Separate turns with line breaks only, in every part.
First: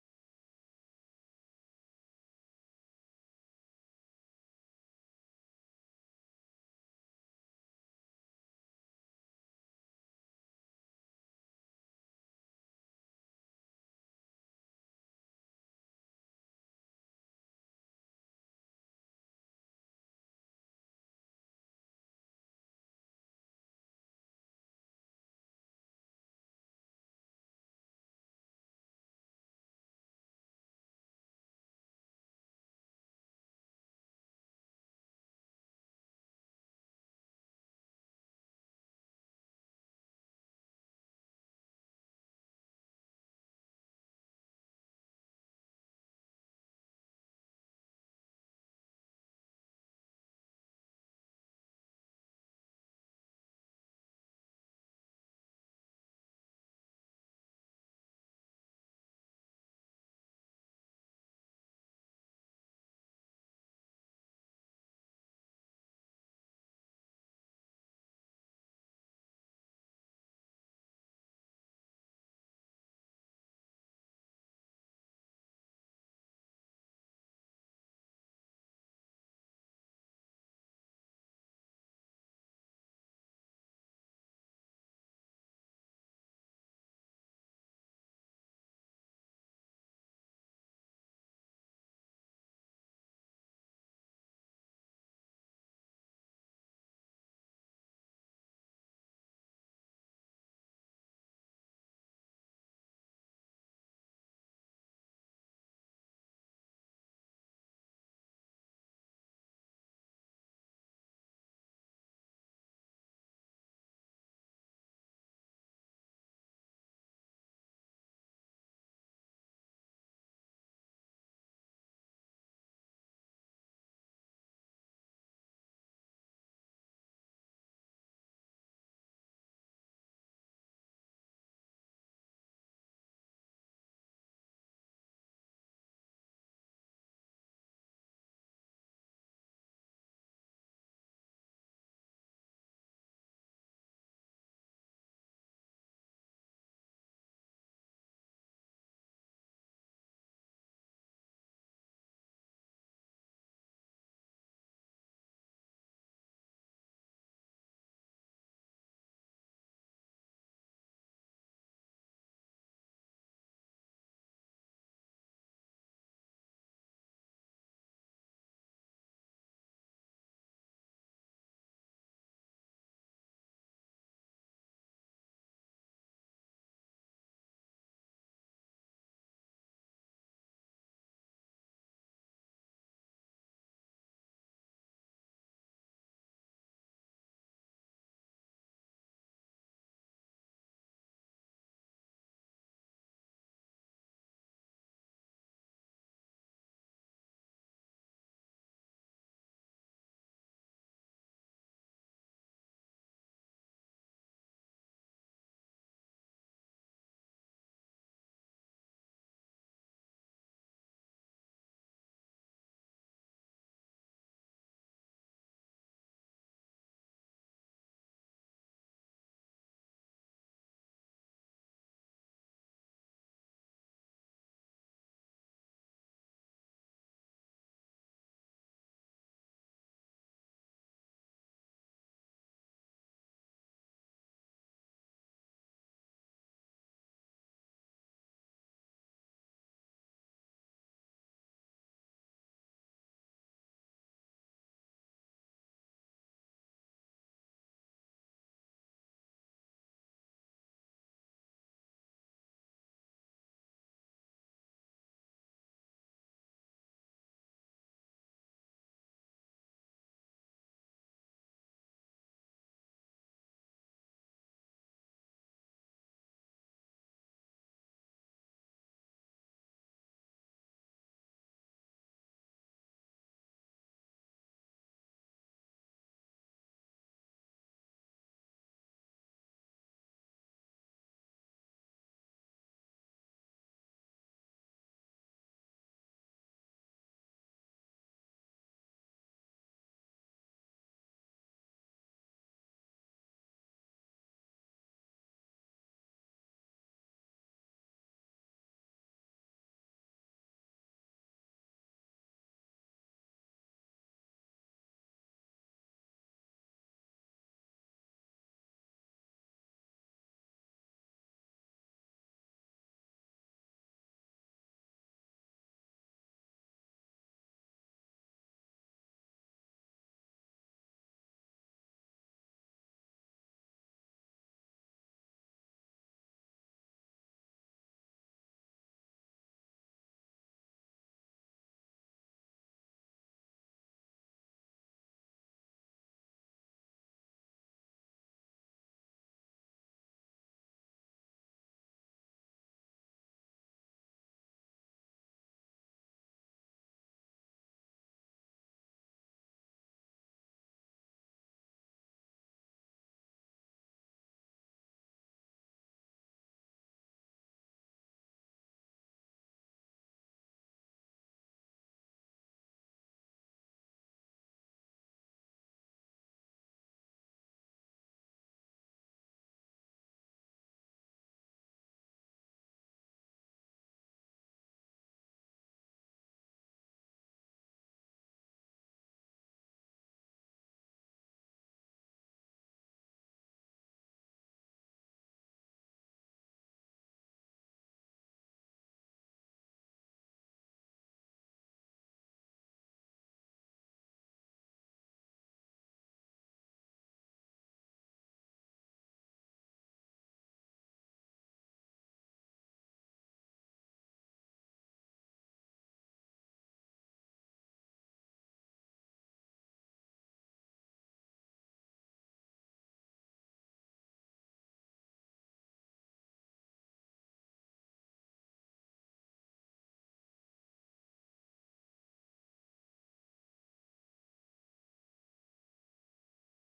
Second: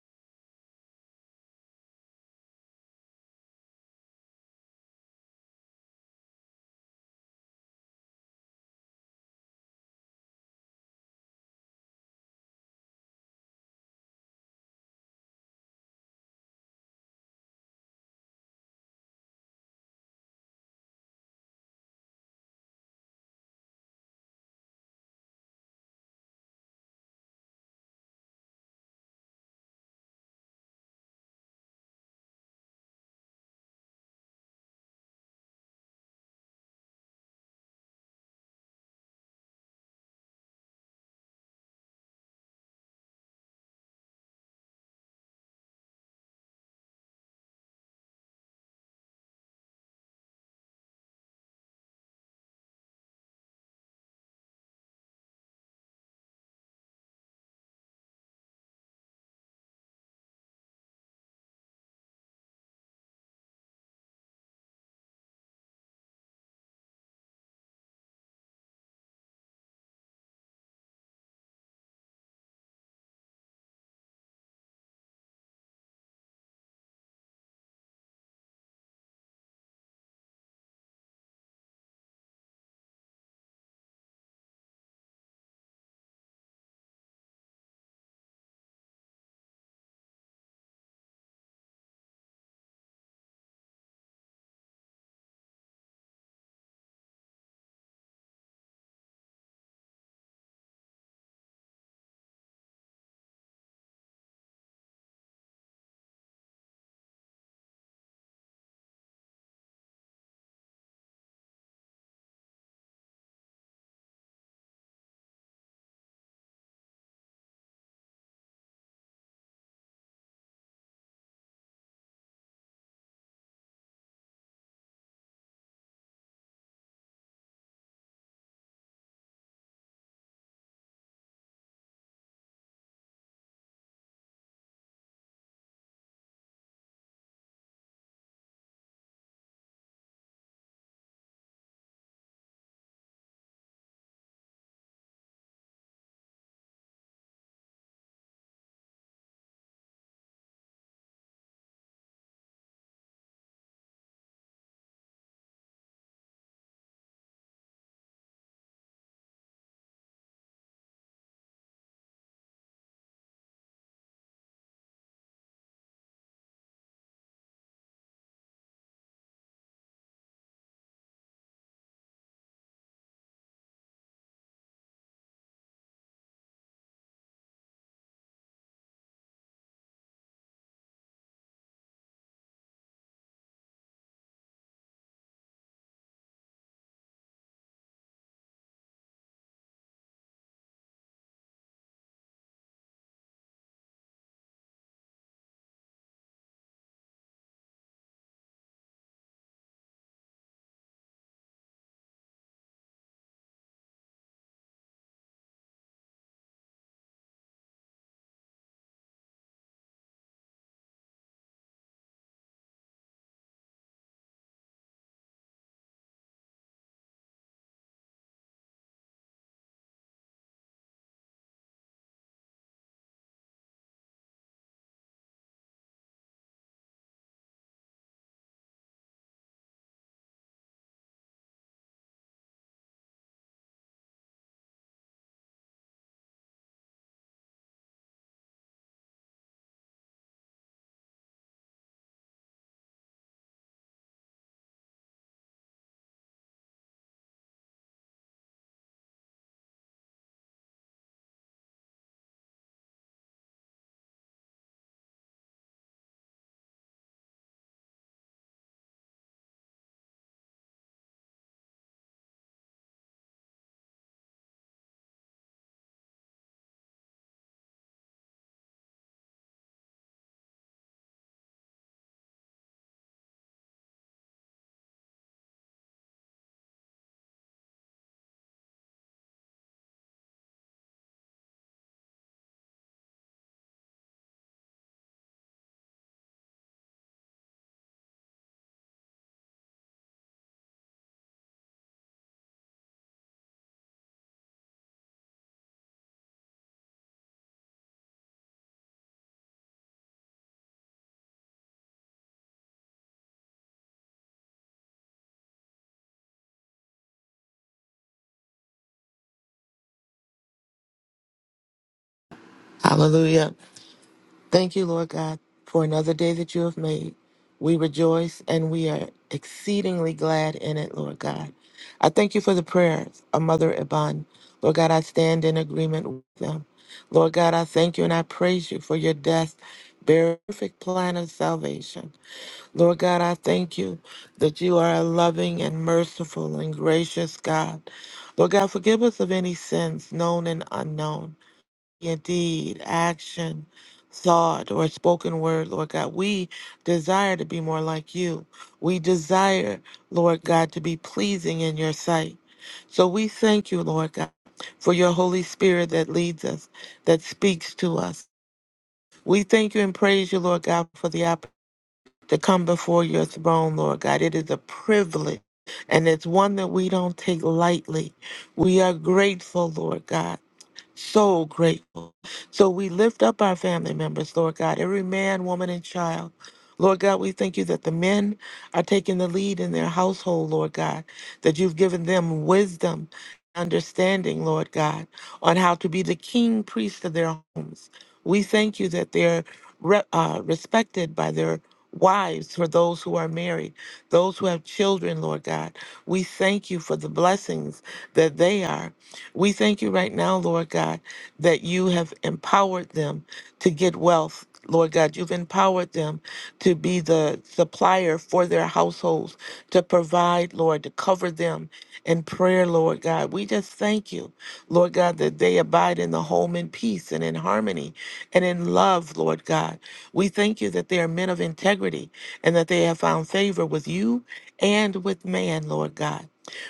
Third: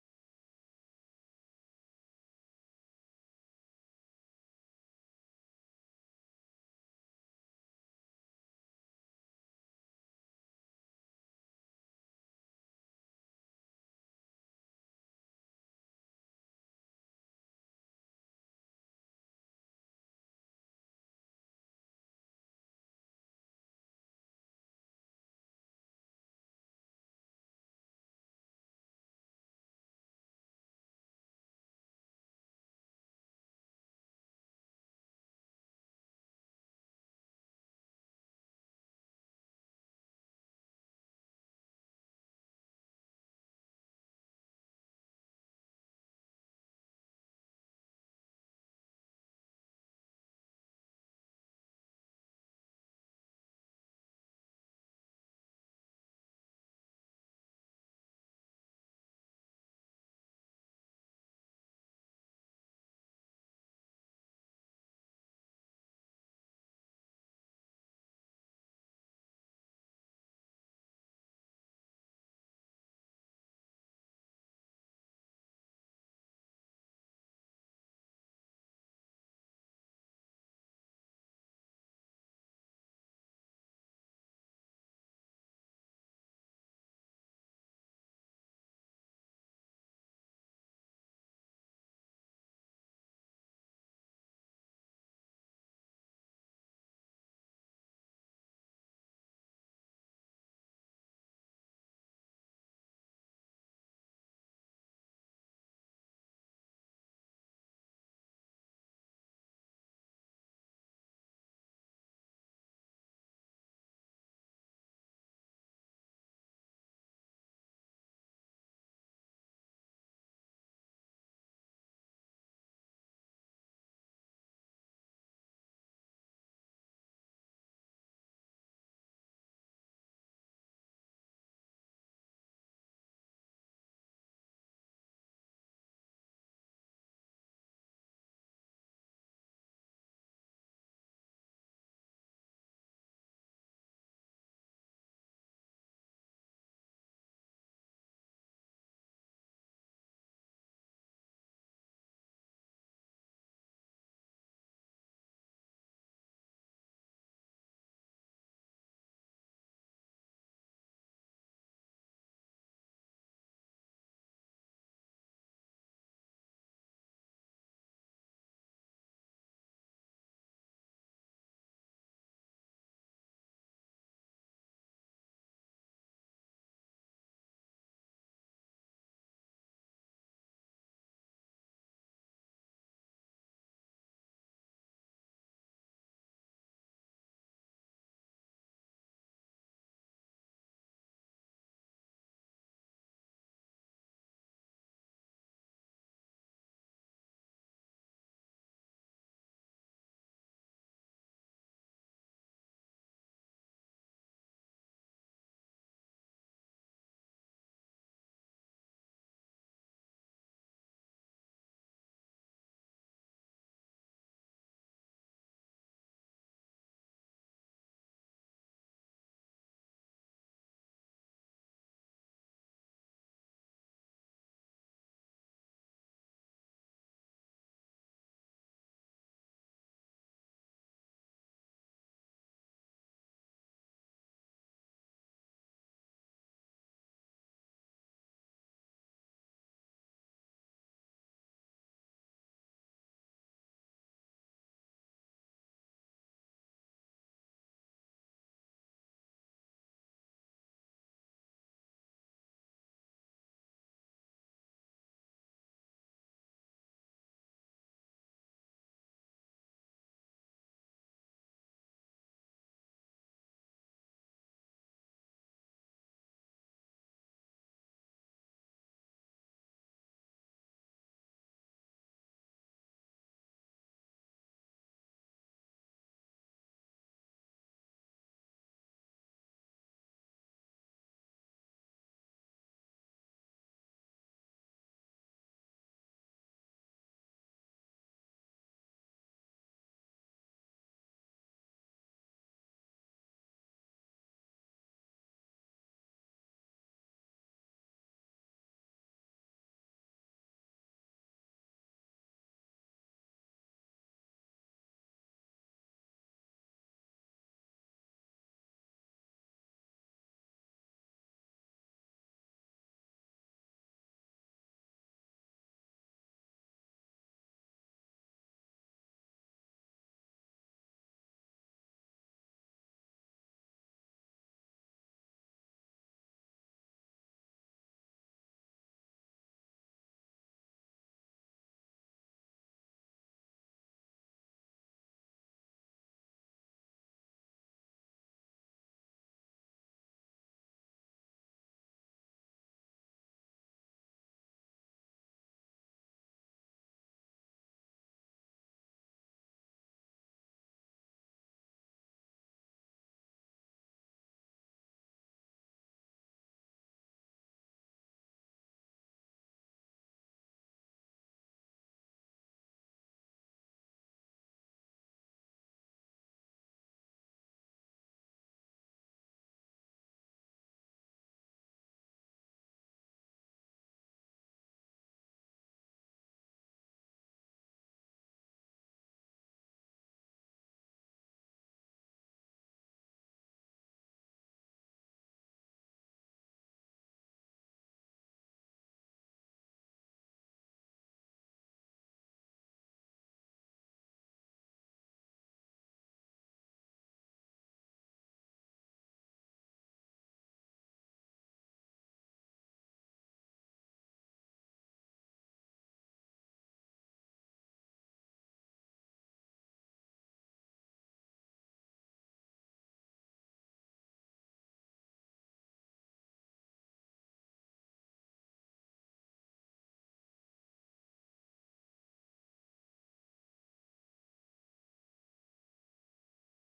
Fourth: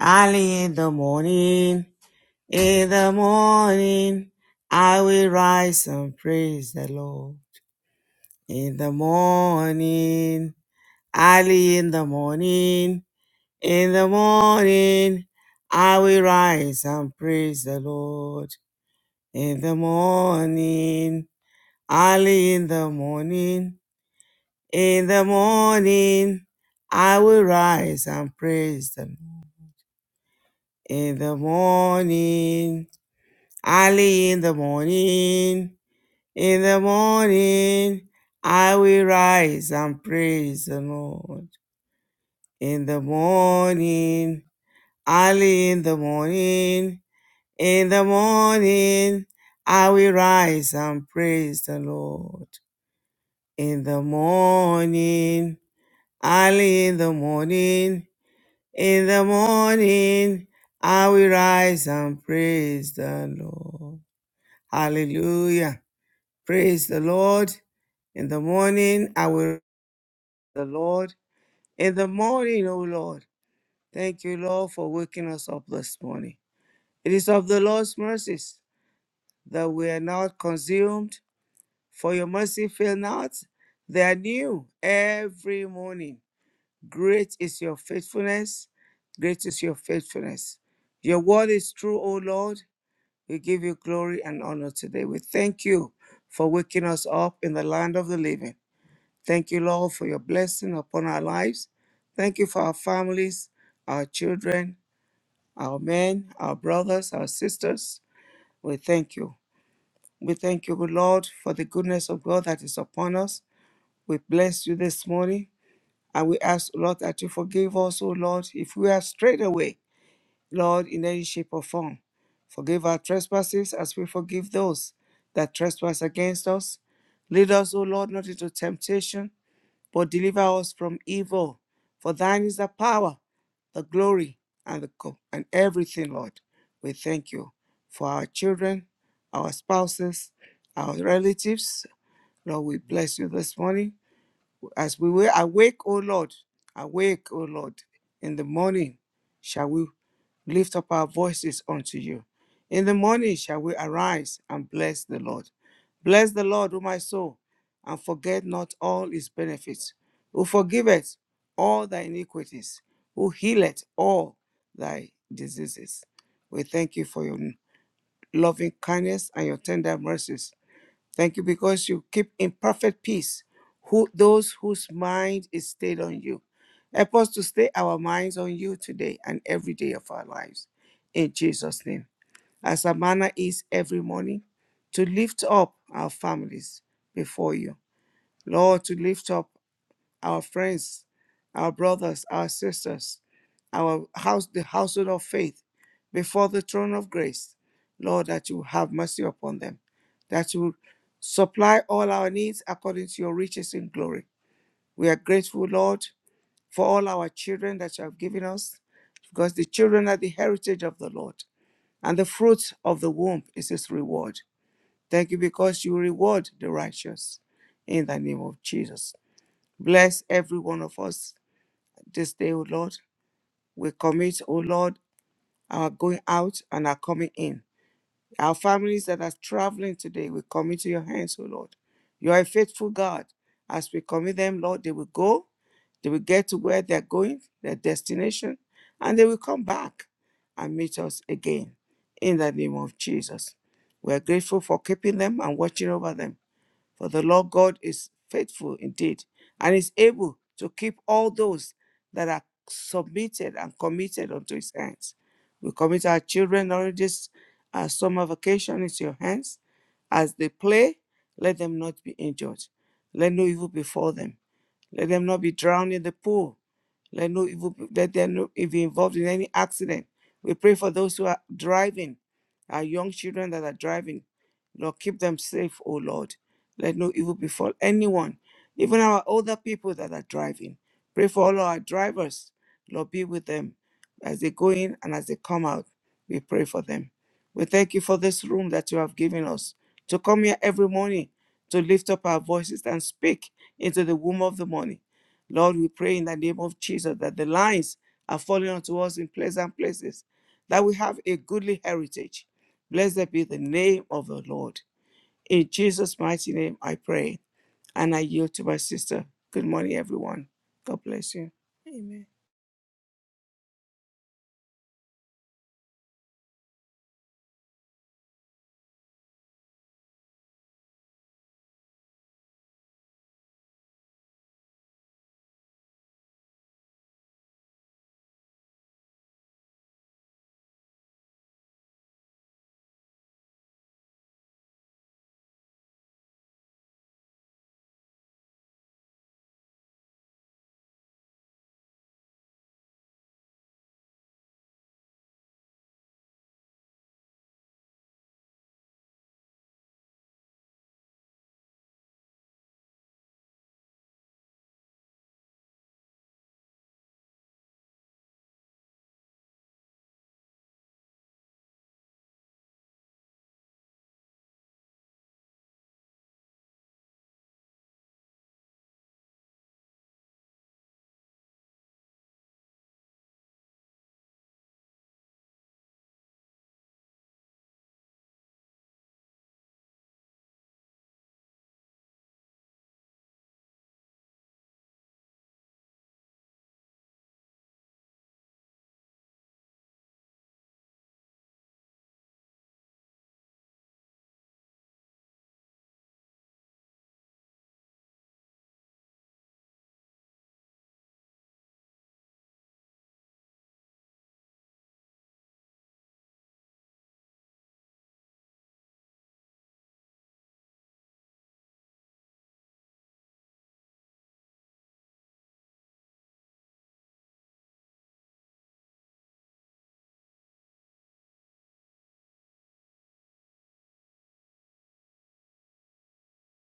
Early in the morning, in the morning, I will rise and praise the Lord. In the morning, early in the morning, in the morning, I will rise and praise the Lord. In the morning, early in the morning, in the morning, I will rise and praise the Lord. In the morning, Early in the morning, in the morning, I will rise and praise the Lord. In the morning, early in the morning, in the morning, I will rise and praise the Lord. In the morning, early in the morning, in the morning, I will rise and praise the Lord. Hallelujah. Praise the Lord. In the morning, I will the Lord. In the morning, O Lord, thank you, Lord, for waking us up this morning. It is of the Lord's mercies that we are not consumed, for your mercy fail not. They are new every morning. Great is your faithfulness. Great is your faithfulness. Your word is true, O Lord. We give you glory and honor today. We thank you for waking us up in the land of the living. Thank you, Lord, for your blessing upon our lives. Thank you for our families, our children, our men, our brothers, our sisters. We thank you. We thank you, good Lord, for the goodness of God that is upon us. We bless you this morning. And we ask, Lord, that you forgive us, O Lord, if we are strayed away, Lord, in any shape or form. Forgive our trespasses as we forgive those that trespass against us. Lead us, O Lord, not into temptation, but deliver us from evil. For thine is the power, the glory, and the co- and everything, Lord. We thank you for our children, our spouses, our relatives. Lord, we bless you this morning. As we were awake, O Lord, awake, O Lord, in the morning shall we lift up our voices unto you. In the morning shall we arise and bless the Lord. Bless the Lord, O my soul, and forget not all his benefits, who forgiveth all thy iniquities, who healeth all thy diseases. We thank you for your loving kindness and your tender mercies Thank you because you keep in perfect peace who those whose mind is stayed on you. Help us to stay our minds on you today and every day of our lives. In Jesus' name. As our manner is every morning, to lift up our families before you. Lord, to lift up our friends, our brothers, our sisters, our house, the household of faith, before the throne of grace, Lord, that you have mercy upon them, that you supply all our needs according to your riches in glory. We are grateful, Lord, for all our children that you have given us, because the children are the heritage of the Lord, and the fruit of the womb is his reward. Thank you because you reward the righteous in the name of Jesus. Bless every one of us this day, O Lord. We commit, O Lord, our going out and our coming in. Our families that are traveling today, we commit to your hands, O Lord. You are a faithful God. As we commit them, Lord, they will go, they will get to where they're going, their destination, and they will come back and meet us again. In the name of Jesus. We are grateful for keeping them and watching over them. For the Lord God is faithful indeed and is able to keep all those that are submitted and committed unto his hands. We commit our children during this uh, summer vacation into your hands. As they play, let them not be injured. Let no evil befall them. Let them not be drowned in the pool. Let no evil let them not be involved in any accident. We pray for those who are driving, our young children that are driving. Lord, keep them safe, O Lord. Let no evil befall anyone, even our older people that are driving. Pray for all our drivers. Lord, be with them as they go in and as they come out. We pray for them. We thank you for this room that you have given us to come here every morning to lift up our voices and speak into the womb of the morning. Lord, we pray in the name of Jesus that the lines are falling onto us in pleasant places, that we have a goodly heritage. Blessed be the name of the Lord. In Jesus' mighty name, I pray and I yield to my sister. Good morning, everyone. God bless you. Amen.
Hallelujah. Thank you, Lord God, for another day that you have made. We rejoice and we are exceedingly glad in it, Lord God. I thank you for the prayers of Mother Iban. Lord God, I stand in agreement with them. Lord God, I thank you and I praise you for your death, burial, perfect plan of salvation. Lord God, I thank you that you are a loving and merciful and gracious God. Lord God, forgive us of any sins known and unknown. Indeed, action, thought, or spoken word, Lord God. We desire to be more like you. We desire, Lord God, to be pleasing in your sight. So we thank you, Lord God, for your Holy Spirit that leads us, that speaks to us. We thank you and praise you, Lord God, for the opportunity to come before your throne, Lord God. It is a privilege. And it's one that we don't take lightly. We are grateful, Lord God. So grateful. So we lift up our family members, Lord God, every man, woman, and child. Lord God, we thank you that the men are taking the lead in their household, Lord God, that you've given them wisdom, understanding, Lord God, on how to be the king priest of their homes. We thank you that they're re- uh, respected by their wives, for those who are married, those who have children, Lord God. We thank you for the blessings that they are. We thank you right now, Lord God, that you have empowered them to get wealth. Lord God, you've empowered them to be the uh, supplier for their households to provide, Lord, to cover them in prayer, Lord God. We just thank you, Lord God, that they abide in the home in peace and in harmony and in love, Lord God. We thank you that they are men of integrity and that they have found favor with you and with man, Lord God.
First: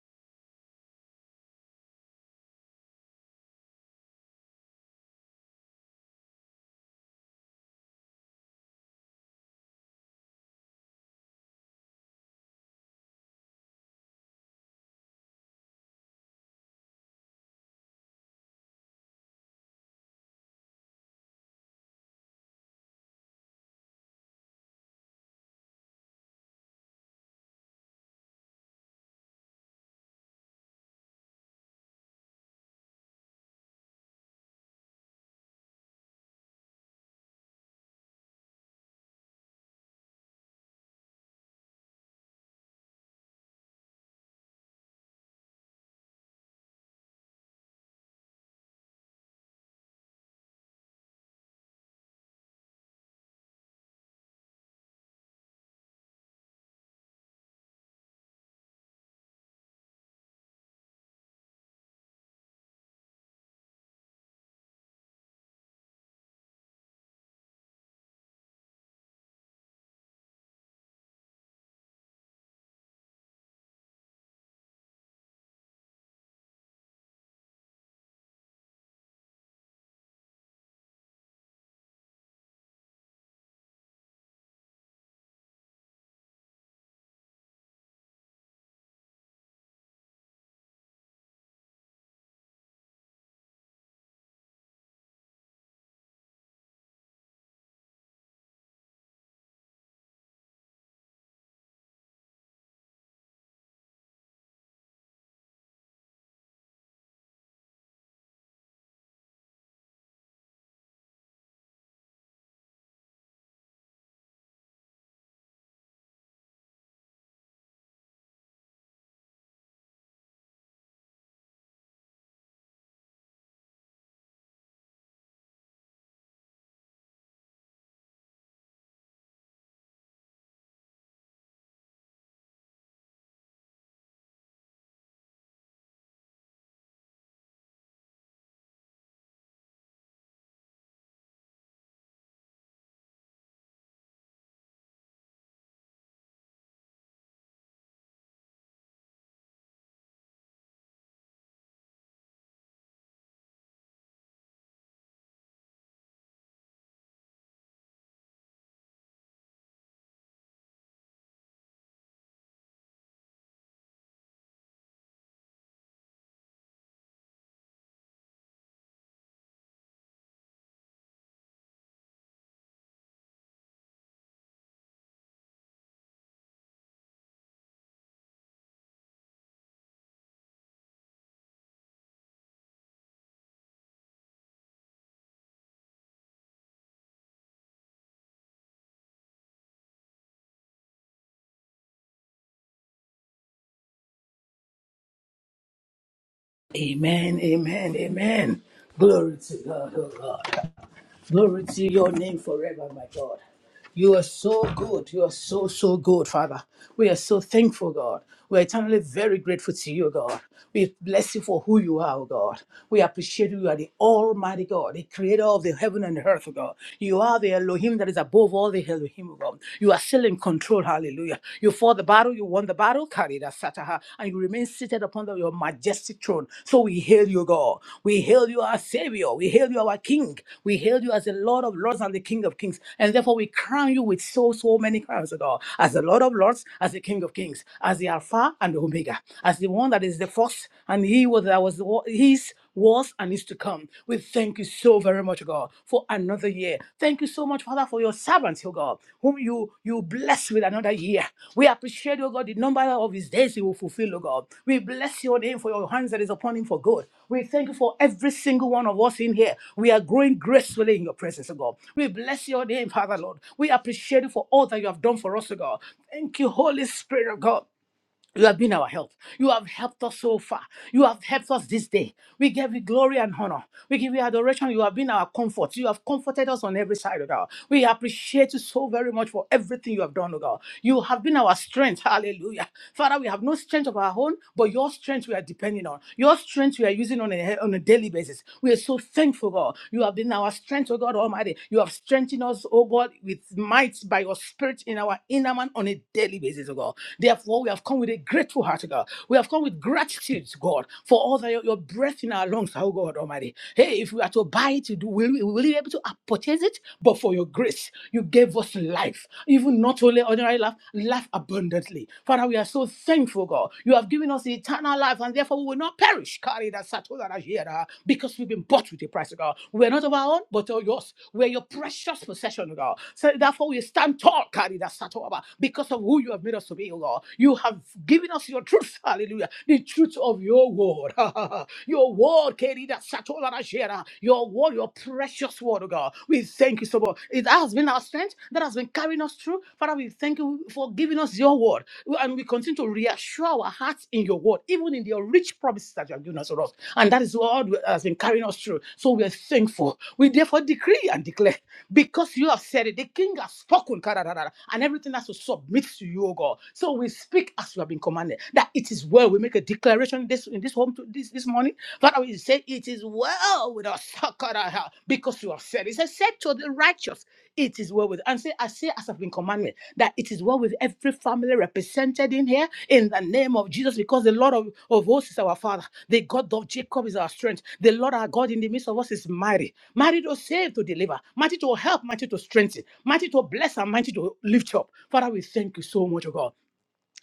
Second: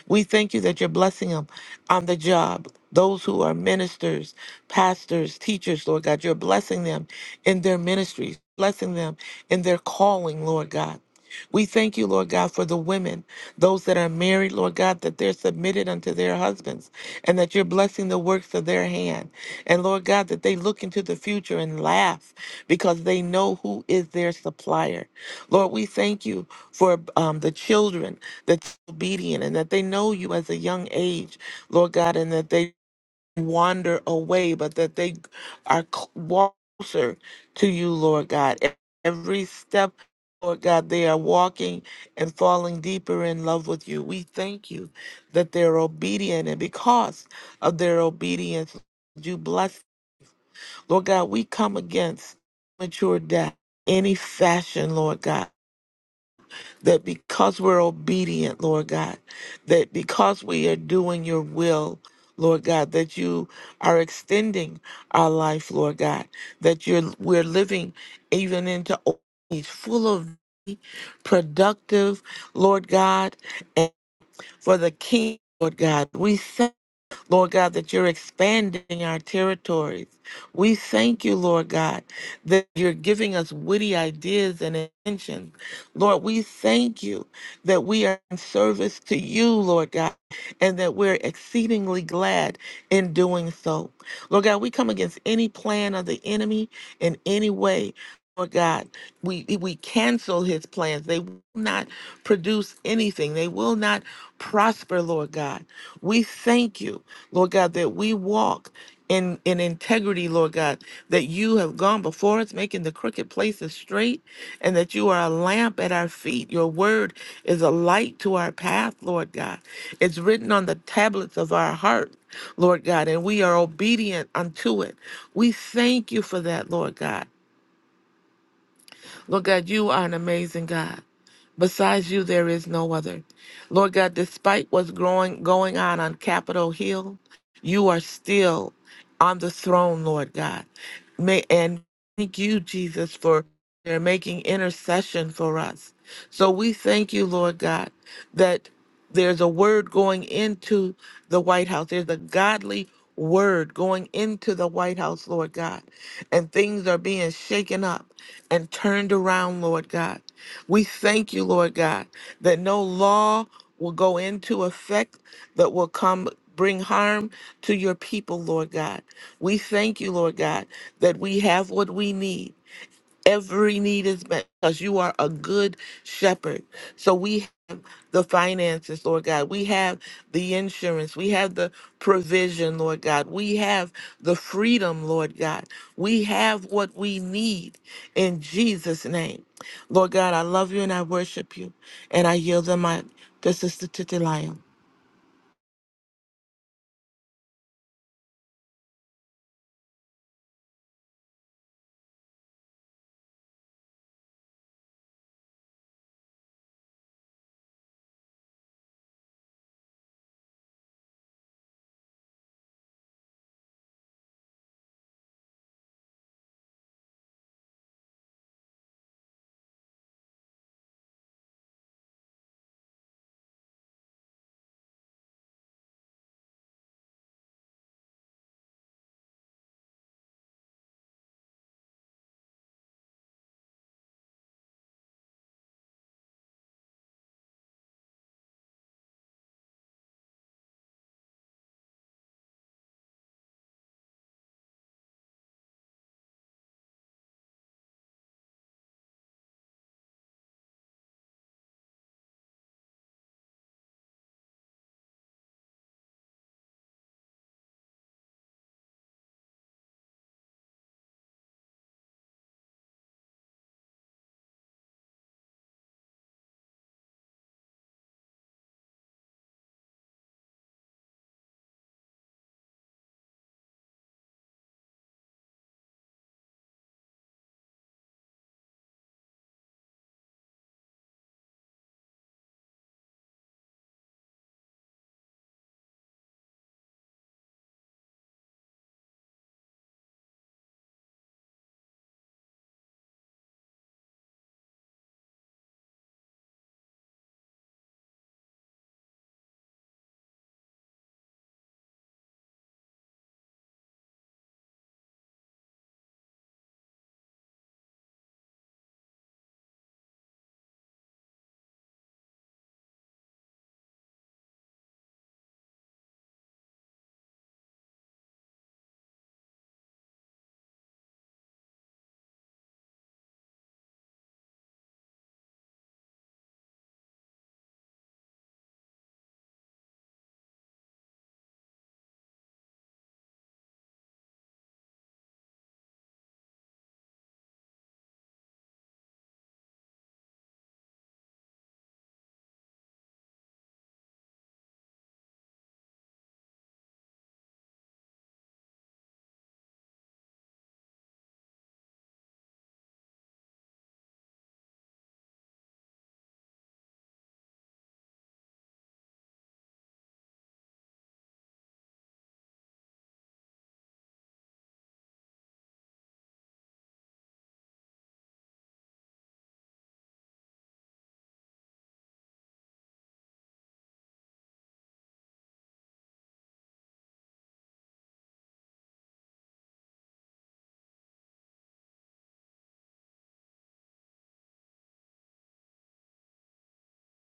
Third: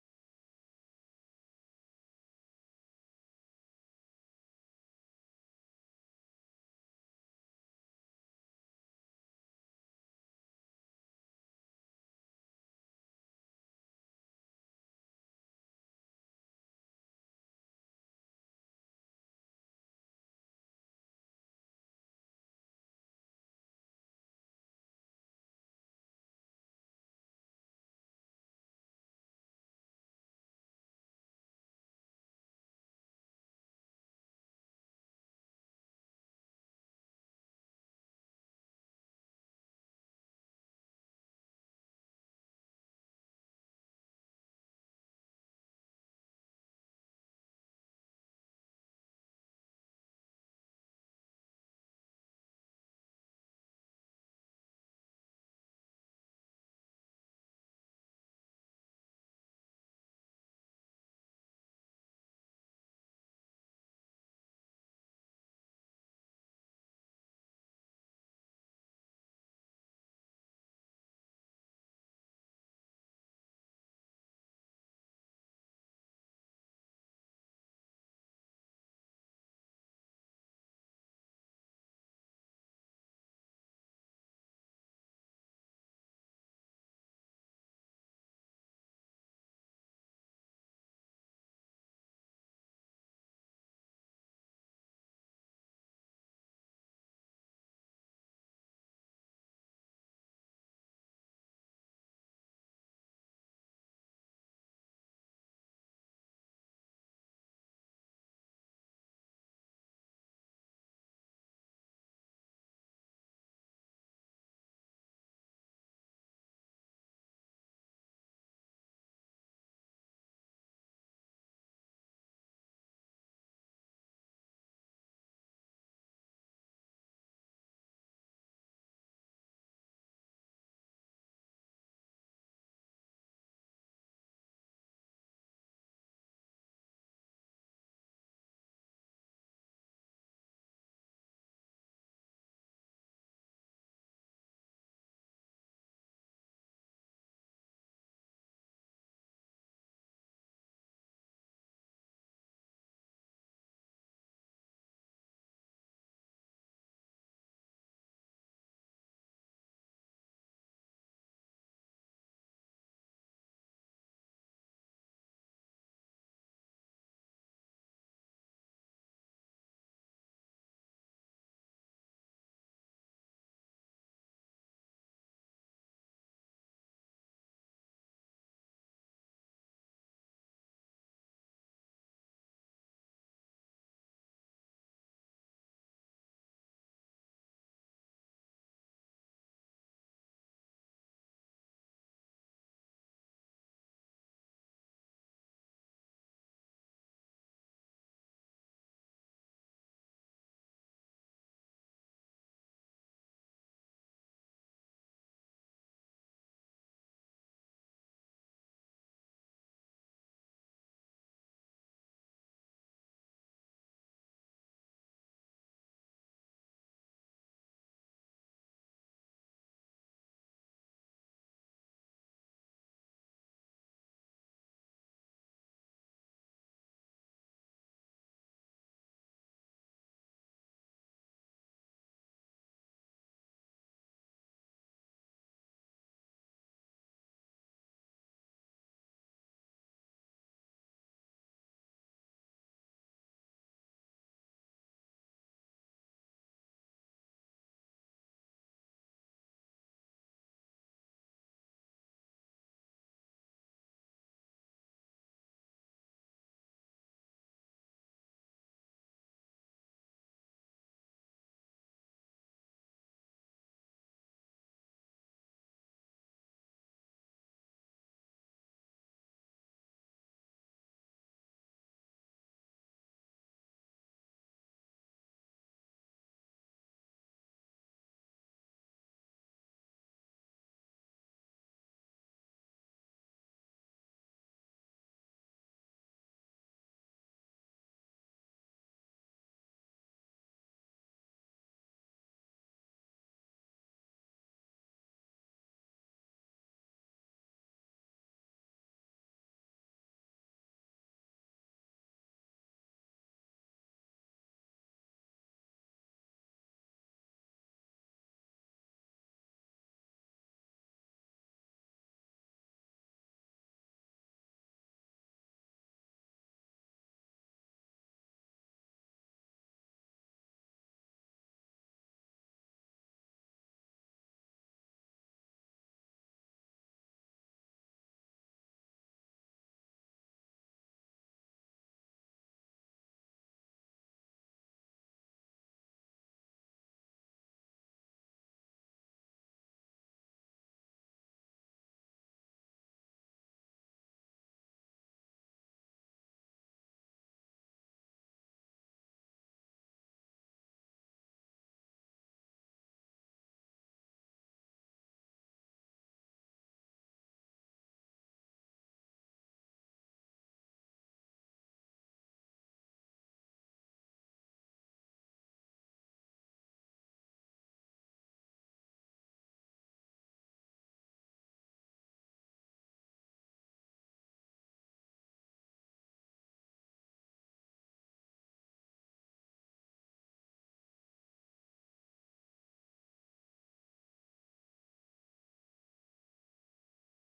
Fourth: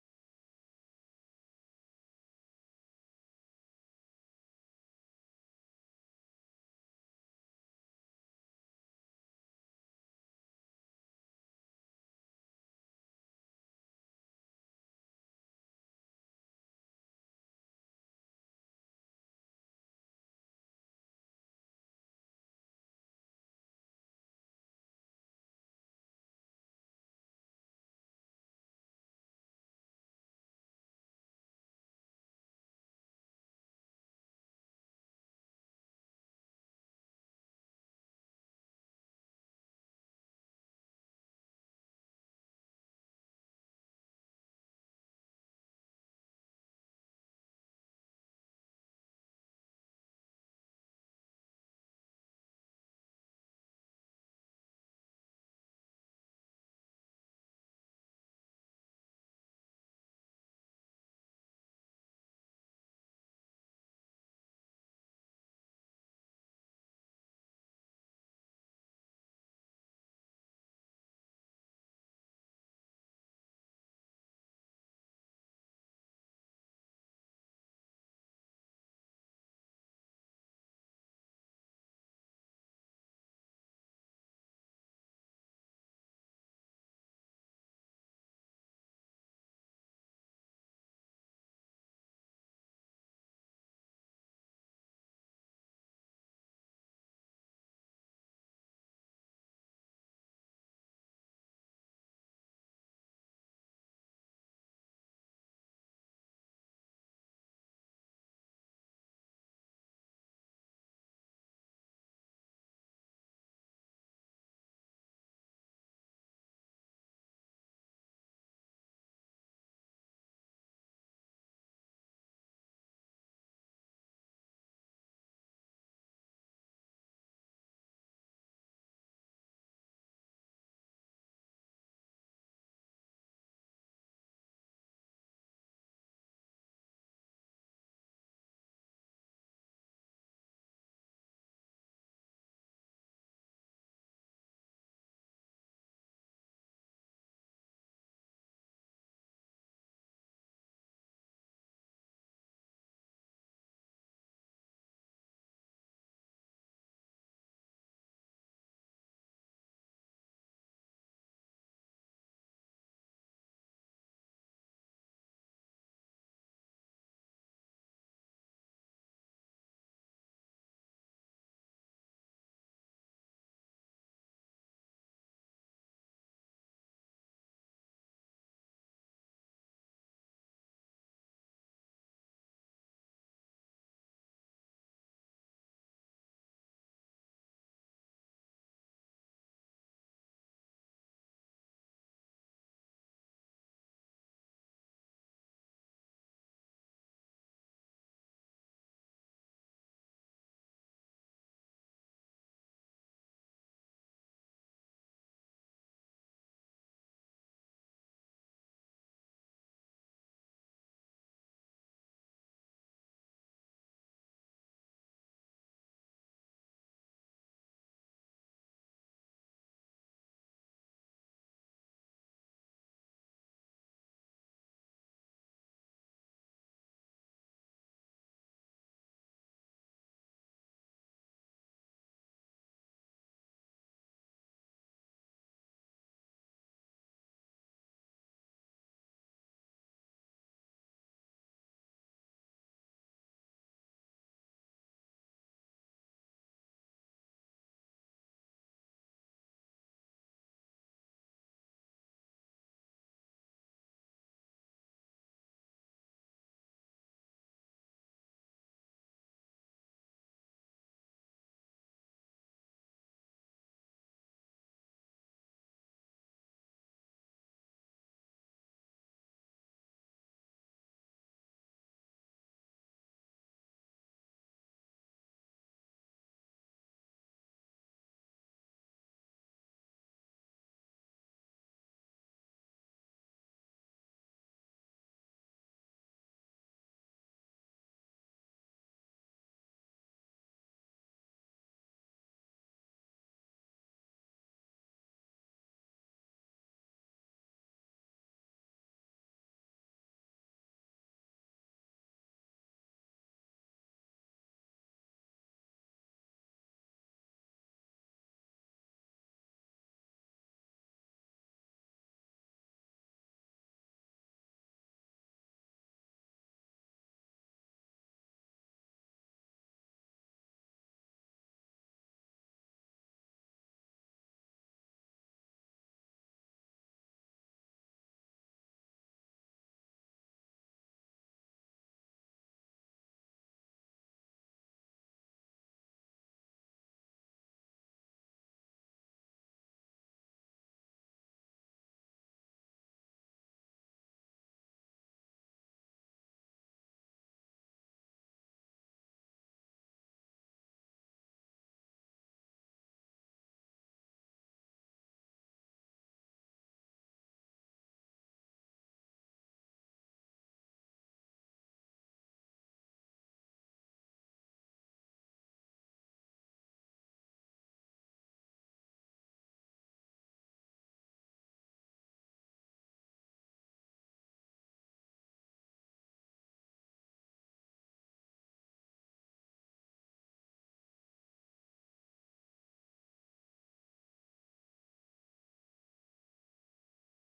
We thank you that you're blessing them on the job. Those who are ministers, pastors, teachers, Lord God, you're blessing them in their ministries, blessing them in their calling, Lord God. We thank you, Lord God, for the women, those that are married, Lord God, that they're submitted unto their husbands and that you're blessing the works of their hand. And Lord God, that they look into the future and laugh because they know who is their supplier. Lord, we thank you for um, the children that's obedient and that they know you as a young age, Lord God, and that they wander away, but that they are closer to you, Lord God. Every step, Lord God, they are walking and falling deeper in love with you. We thank you that they're obedient, and because of their obedience, you bless. Lord God, we come against mature death, any fashion, Lord God that because we're obedient, Lord God, that because we are doing your will, Lord God, that you are extending our life, Lord God, that you're we're living even into old age full of productive, Lord God, and for the King, Lord God. We thank, Lord God, that you're expanding our territories. We thank you, Lord God, that you're giving us witty ideas and inventions. Lord, we thank you that we are in service to you, Lord God, and that we're exceedingly glad in doing so. Lord God, we come against any plan of the enemy in any way. Lord God, we we cancel his plans. They will not produce anything. They will not prosper, Lord God. We thank you, Lord God, that we walk in in integrity, Lord God, that you have gone before us, making the crooked places straight, and that you are a lamp at our feet. Your word is a light to our path, Lord God. It's written on the tablets of our heart, Lord God, and we are obedient unto it. We thank you for that, Lord God. Lord God, you are an amazing God. Besides you, there is no other. Lord God, despite what's growing, going on on Capitol Hill, you are still on the throne, Lord God. May, and Thank you, Jesus, for they're making intercession for us. So we thank you, Lord God, that there's a word going into the White House. There's a godly word going into the White House, Lord God. And things are being shaken up and turned around, Lord God. We thank you, Lord God, that no law will go into effect that will come bring harm to your people, Lord God. We thank you, Lord God, that we have what we need. Every need is met because you are a good shepherd. So we have the finances, Lord God. We have the insurance. We have the provision, Lord God. We have the freedom, Lord God. We have what we need in Jesus' name. Lord God, I love you and I worship you. And I yield the mic to Sister Titilia.
Amen, amen, amen. Glory to God, oh God. Glory to your name forever, my God. You are so good. You are so, so good, Father. We are so thankful, God. We are eternally very grateful to you, God. We bless you for who you are, oh God. We appreciate you. You are the Almighty God, the creator of the heaven and the earth, oh God. You are the Elohim that is above all the Elohim, oh God. You are still in control, hallelujah. You fought the battle, you won the battle, sataha, and you remain seated upon the- your majestic throne. So we hail you, God. We hail you, our Savior. We hail you, our King. We hail you as the Lord of Lords and the King of Kings. And therefore, we crown you with so, so many crowns, O God, as the Lord of Lords, as the King of Kings, as the Alpha and the Omega, as the one that is the first, and He was that was the, wo- His was and is to come. We thank you so very much, God. God, for another year. Thank you so much, Father, for your servants, oh God, whom you you bless with another year. We appreciate, oh God, the number of his days he will fulfill, oh God. We bless your name for your hands that is upon him for good. We thank you for every single one of us in here. We are growing gracefully in your presence, oh God. We bless your name, Father, Lord. We appreciate you for all that you have done for us, oh God. Thank you, Holy Spirit of God. You have been our help. You have helped us so far. You have helped us this day. We give you glory and honor. We give you adoration. You have been our comfort. You have comforted us on every side, O God. We appreciate you so very much for everything you have done, O God. You have been our strength. Hallelujah. Father, we have no strength of our own, but your strength we are depending on. Your strength we are using on a, on a daily basis. We are so thankful, God. You have been our strength, O God Almighty. You have strengthened us, O God, with might by your spirit in our inner man on a daily basis, O God. Therefore, we have have come with a grateful heart, God. We have come with gratitude, God, for all that your, your breath in our lungs, oh God Almighty. Hey, if we are to buy it, do will we will we be able to purchase it? But for your grace, you gave us life, even not only ordinary life, life abundantly. Father, we are so thankful, God. You have given us eternal life, and therefore we will not perish. Carry that Satola Rajera, because we've been bought with a price, God. We are not of our own, but of yours. We are your precious possession, God. So therefore we stand tall, carry that Satola, because of who you have made us to be, oh God. You have given us your truth, hallelujah, the truth of your word. your word, Kerida Satola Rashera, your word, your precious word, oh God. We thank you so much. It has been our strength that has been carrying us through. Father, we thank you for giving us your word. And we continue to reassure our hearts in your word, even in your rich promises that you have given us, oh Lord. And that is what has been carrying us through. So we are thankful. We therefore decree and declare because you have said it, the king has spoken, kararara, and everything has to submit to you, O God. So so we speak as we have been commanded. That it is well. We make a declaration this in this home to this this morning. Father, we say it is well with us because you have said. He said, said to the righteous, it is well with. And say, I say as I've been commanded that it is well with every family represented in here in the name of Jesus, because the Lord of, of hosts is our Father. The God of Jacob is our strength. The Lord our God in the midst of us is mighty. Mighty to save, to deliver. Mighty to help, mighty to strengthen. Mighty to bless, and mighty to lift up. Father, we thank you so much, O God.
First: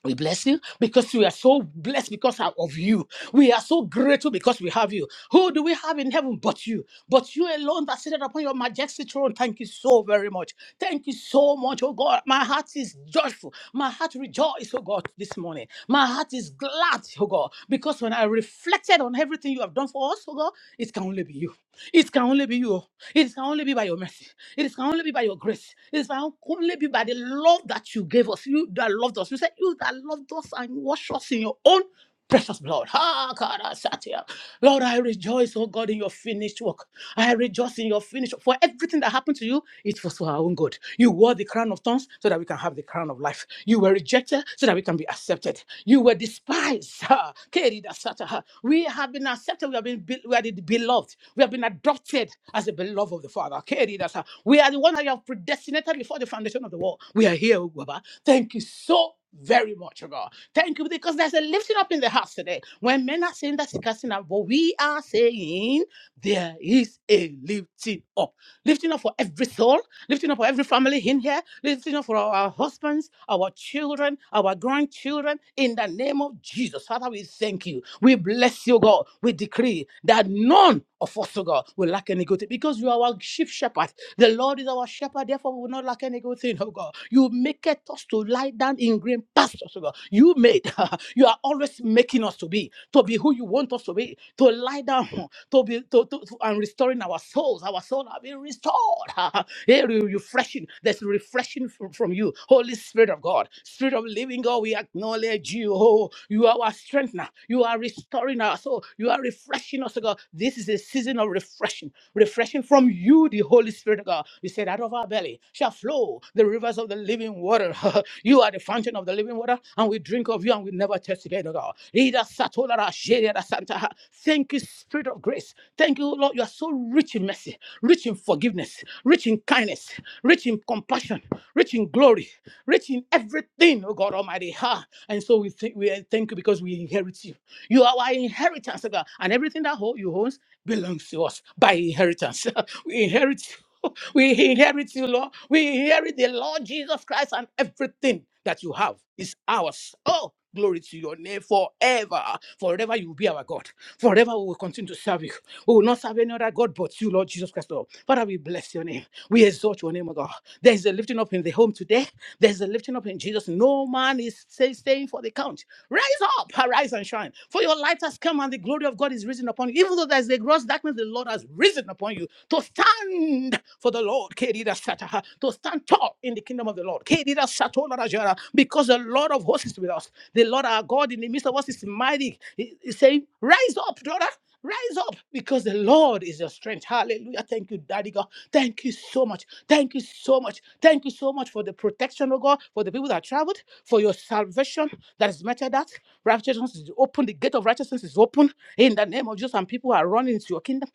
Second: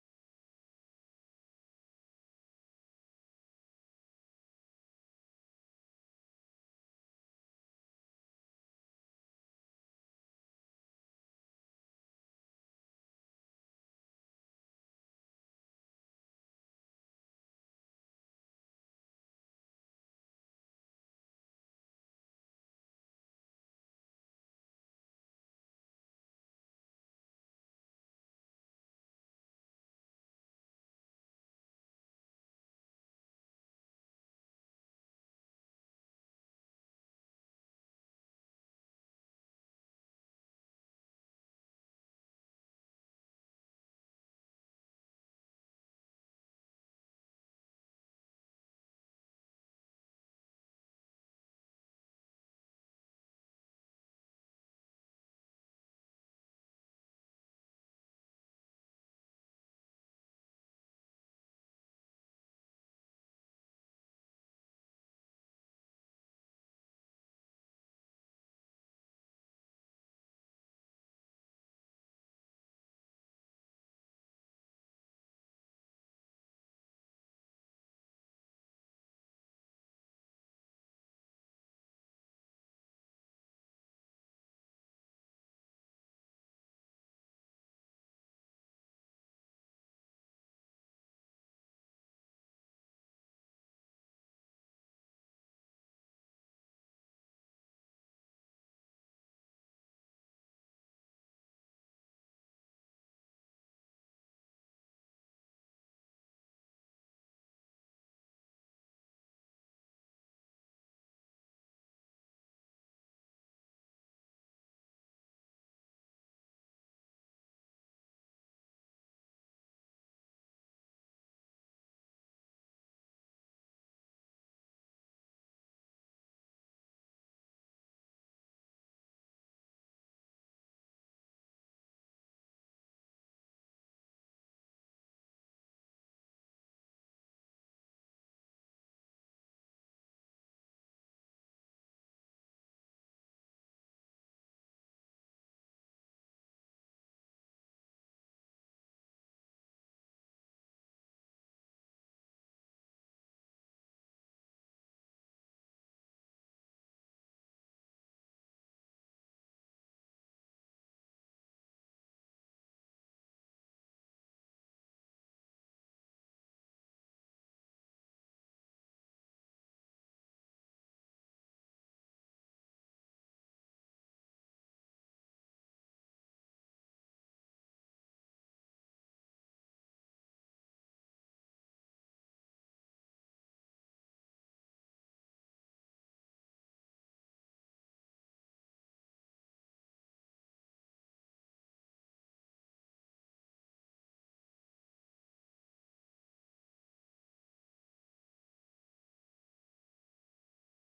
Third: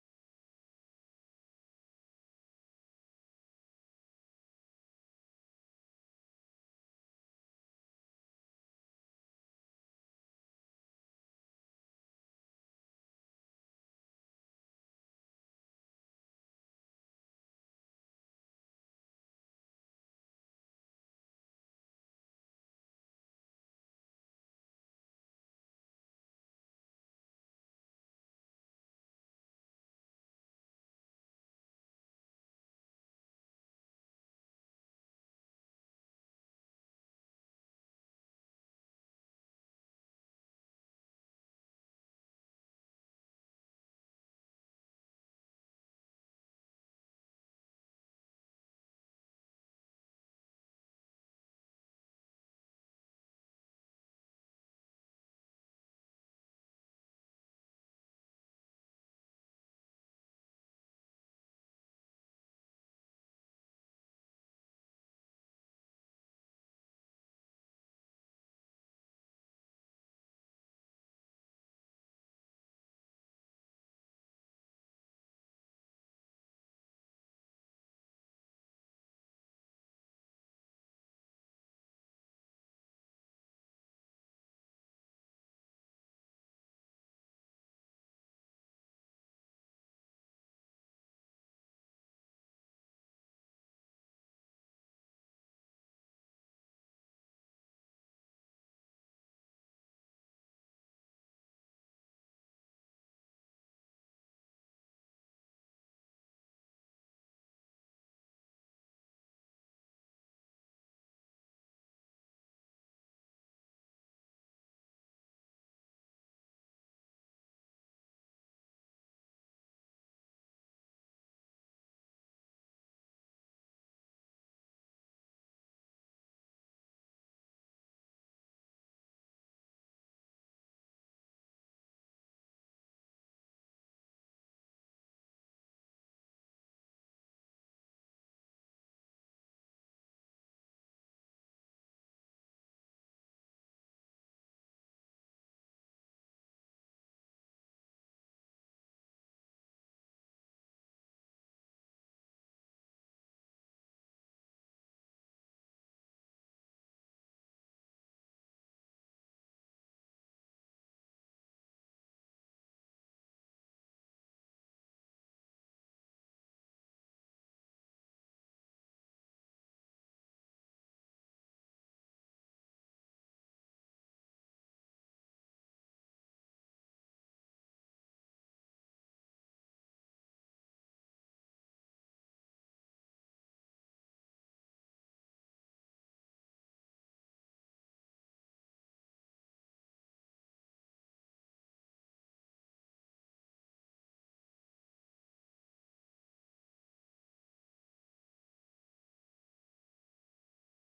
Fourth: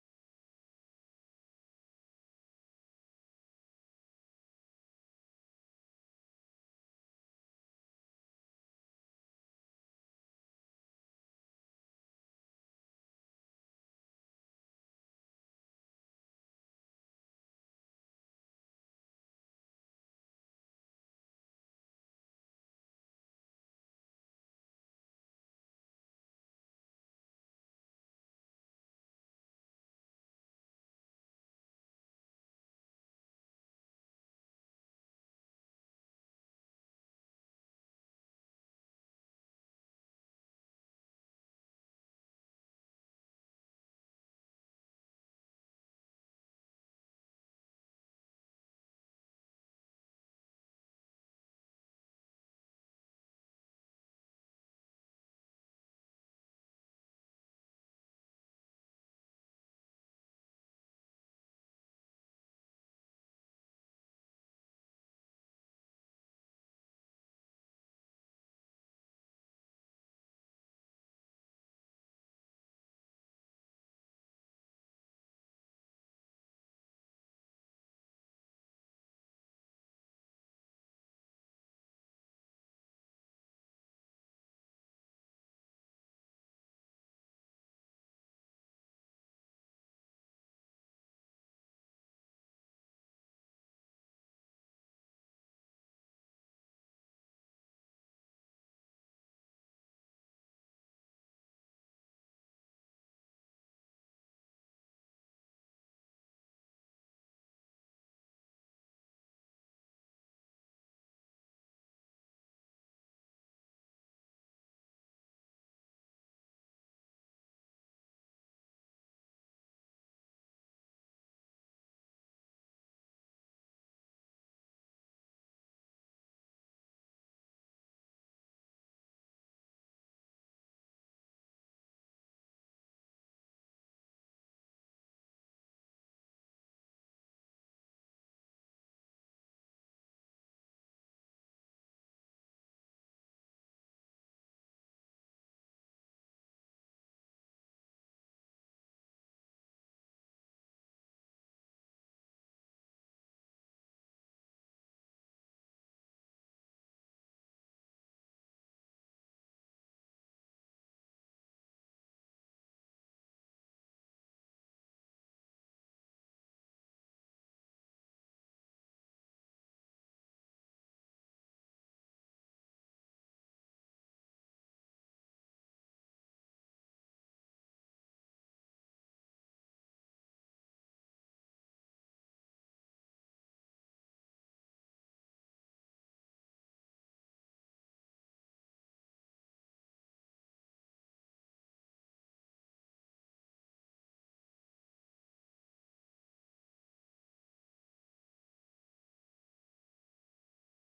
We bless you because we are so blessed because of you. We are so grateful because we have you. Who do we have in heaven but you? But you alone that seated upon your majestic throne. Thank you so very much. Thank you so much, oh God. My heart is joyful. My heart rejoices, oh God, this morning. My heart is glad, oh God, because when I reflected on everything you have done for us, oh God, it can only be you. It can only be you. oh. It can only be by your mercy. It can only be by your grace. It can only be by the love that you gave us. You that loved us. You said you that loved us and washed us in your own precious blood. Ah, God, I sat here. Lord, I rejoice, oh God, in your finished work. I rejoice in your finished work. For everything that happened to you, it was for our own good. You wore the crown of thorns so that we can have the crown of life. You were you were rejected so that we can be accepted. You were despised. Ha. Keri da sata ha. We have been accepted. We have been be- we are the beloved. We have been adopted as the beloved of the Father. Keri da sa. We are the one that you have predestinated before the foundation of the world. We are here, O Baba. Thank you so very much, O God. Thank you because there's a lifting up in the house today. When men are saying that's a casting out, but we are saying there is a lifting up. Lifting up for every soul, lifting up for every family in here, lifting up for our our husbands, our children, our grandchildren, in the name of Jesus. Father, we thank you. We bless you, God. We decree that none of us, oh God, will lack any good thing because you are our chief shepherd. The Lord is our shepherd, therefore we will not lack any good thing, oh God. You make us to lie down in green pastures, oh God. You made, you are always making us to be, to be who you want us to be, to lie down to be to, to, to- and restoring our souls. Our souls are being restored. Hey, re- refreshing. There's refreshing from, from you, Holy Spirit of God, Spirit of Living God. We acknowledge you. Oh, you are our strengthener. You are restoring our soul. You are refreshing us, oh God. This is a season of refreshing, refreshing from you, the Holy Spirit of God. You said, out of our belly shall flow. the." the rivers of the living water. you are the fountain of the living water, and we drink of you and we never thirst again, oh God. Ida satolara sheriada santa. Thank you, Spirit of grace. Thank you, Lord. You are so rich in mercy, rich in forgiveness, rich in kindness, rich in compassion, rich in glory, rich in everything, oh God Almighty. Ha. And so we, think we thank you because we inherit you. You are our inheritance, oh God, and everything that ho- you owns belongs to us by inheritance. we inherit you. We inherit you, Lord. We inherit the Lord Jesus Christ and everything that you have is ours. Oh, glory to your name forever. Forever you will be our God. Forever we will continue to serve you. We will not serve any other God but you, Lord Jesus Christ, Lord. Father, we bless your name. We exalt your name, O God. There is a lifting up in the home today. There's a lifting up in Jesus. No man is say, staying for the count. Rise up, arise and shine. For your light has come and the glory of God is risen upon you. Even though there's the gross darkness, the Lord has risen upon you to stand for the Lord. Kerida Sataha, To stand tall in the kingdom of the Lord. Kerida Satola Rajara, Because the Lord of hosts is with us. The Lord our God in the midst of us is mighty. He- He's saying, Rise up, daughter. Rise up because the Lord is your strength. Hallelujah. Thank you, Daddy God. Thank you so much. Thank you so much. Thank you so much for the protection, oh God, for the people that traveled, for your salvation that is meted out. Righteousness is open. The gate of righteousness is open in the name of Jesus, and people are running into your kingdom.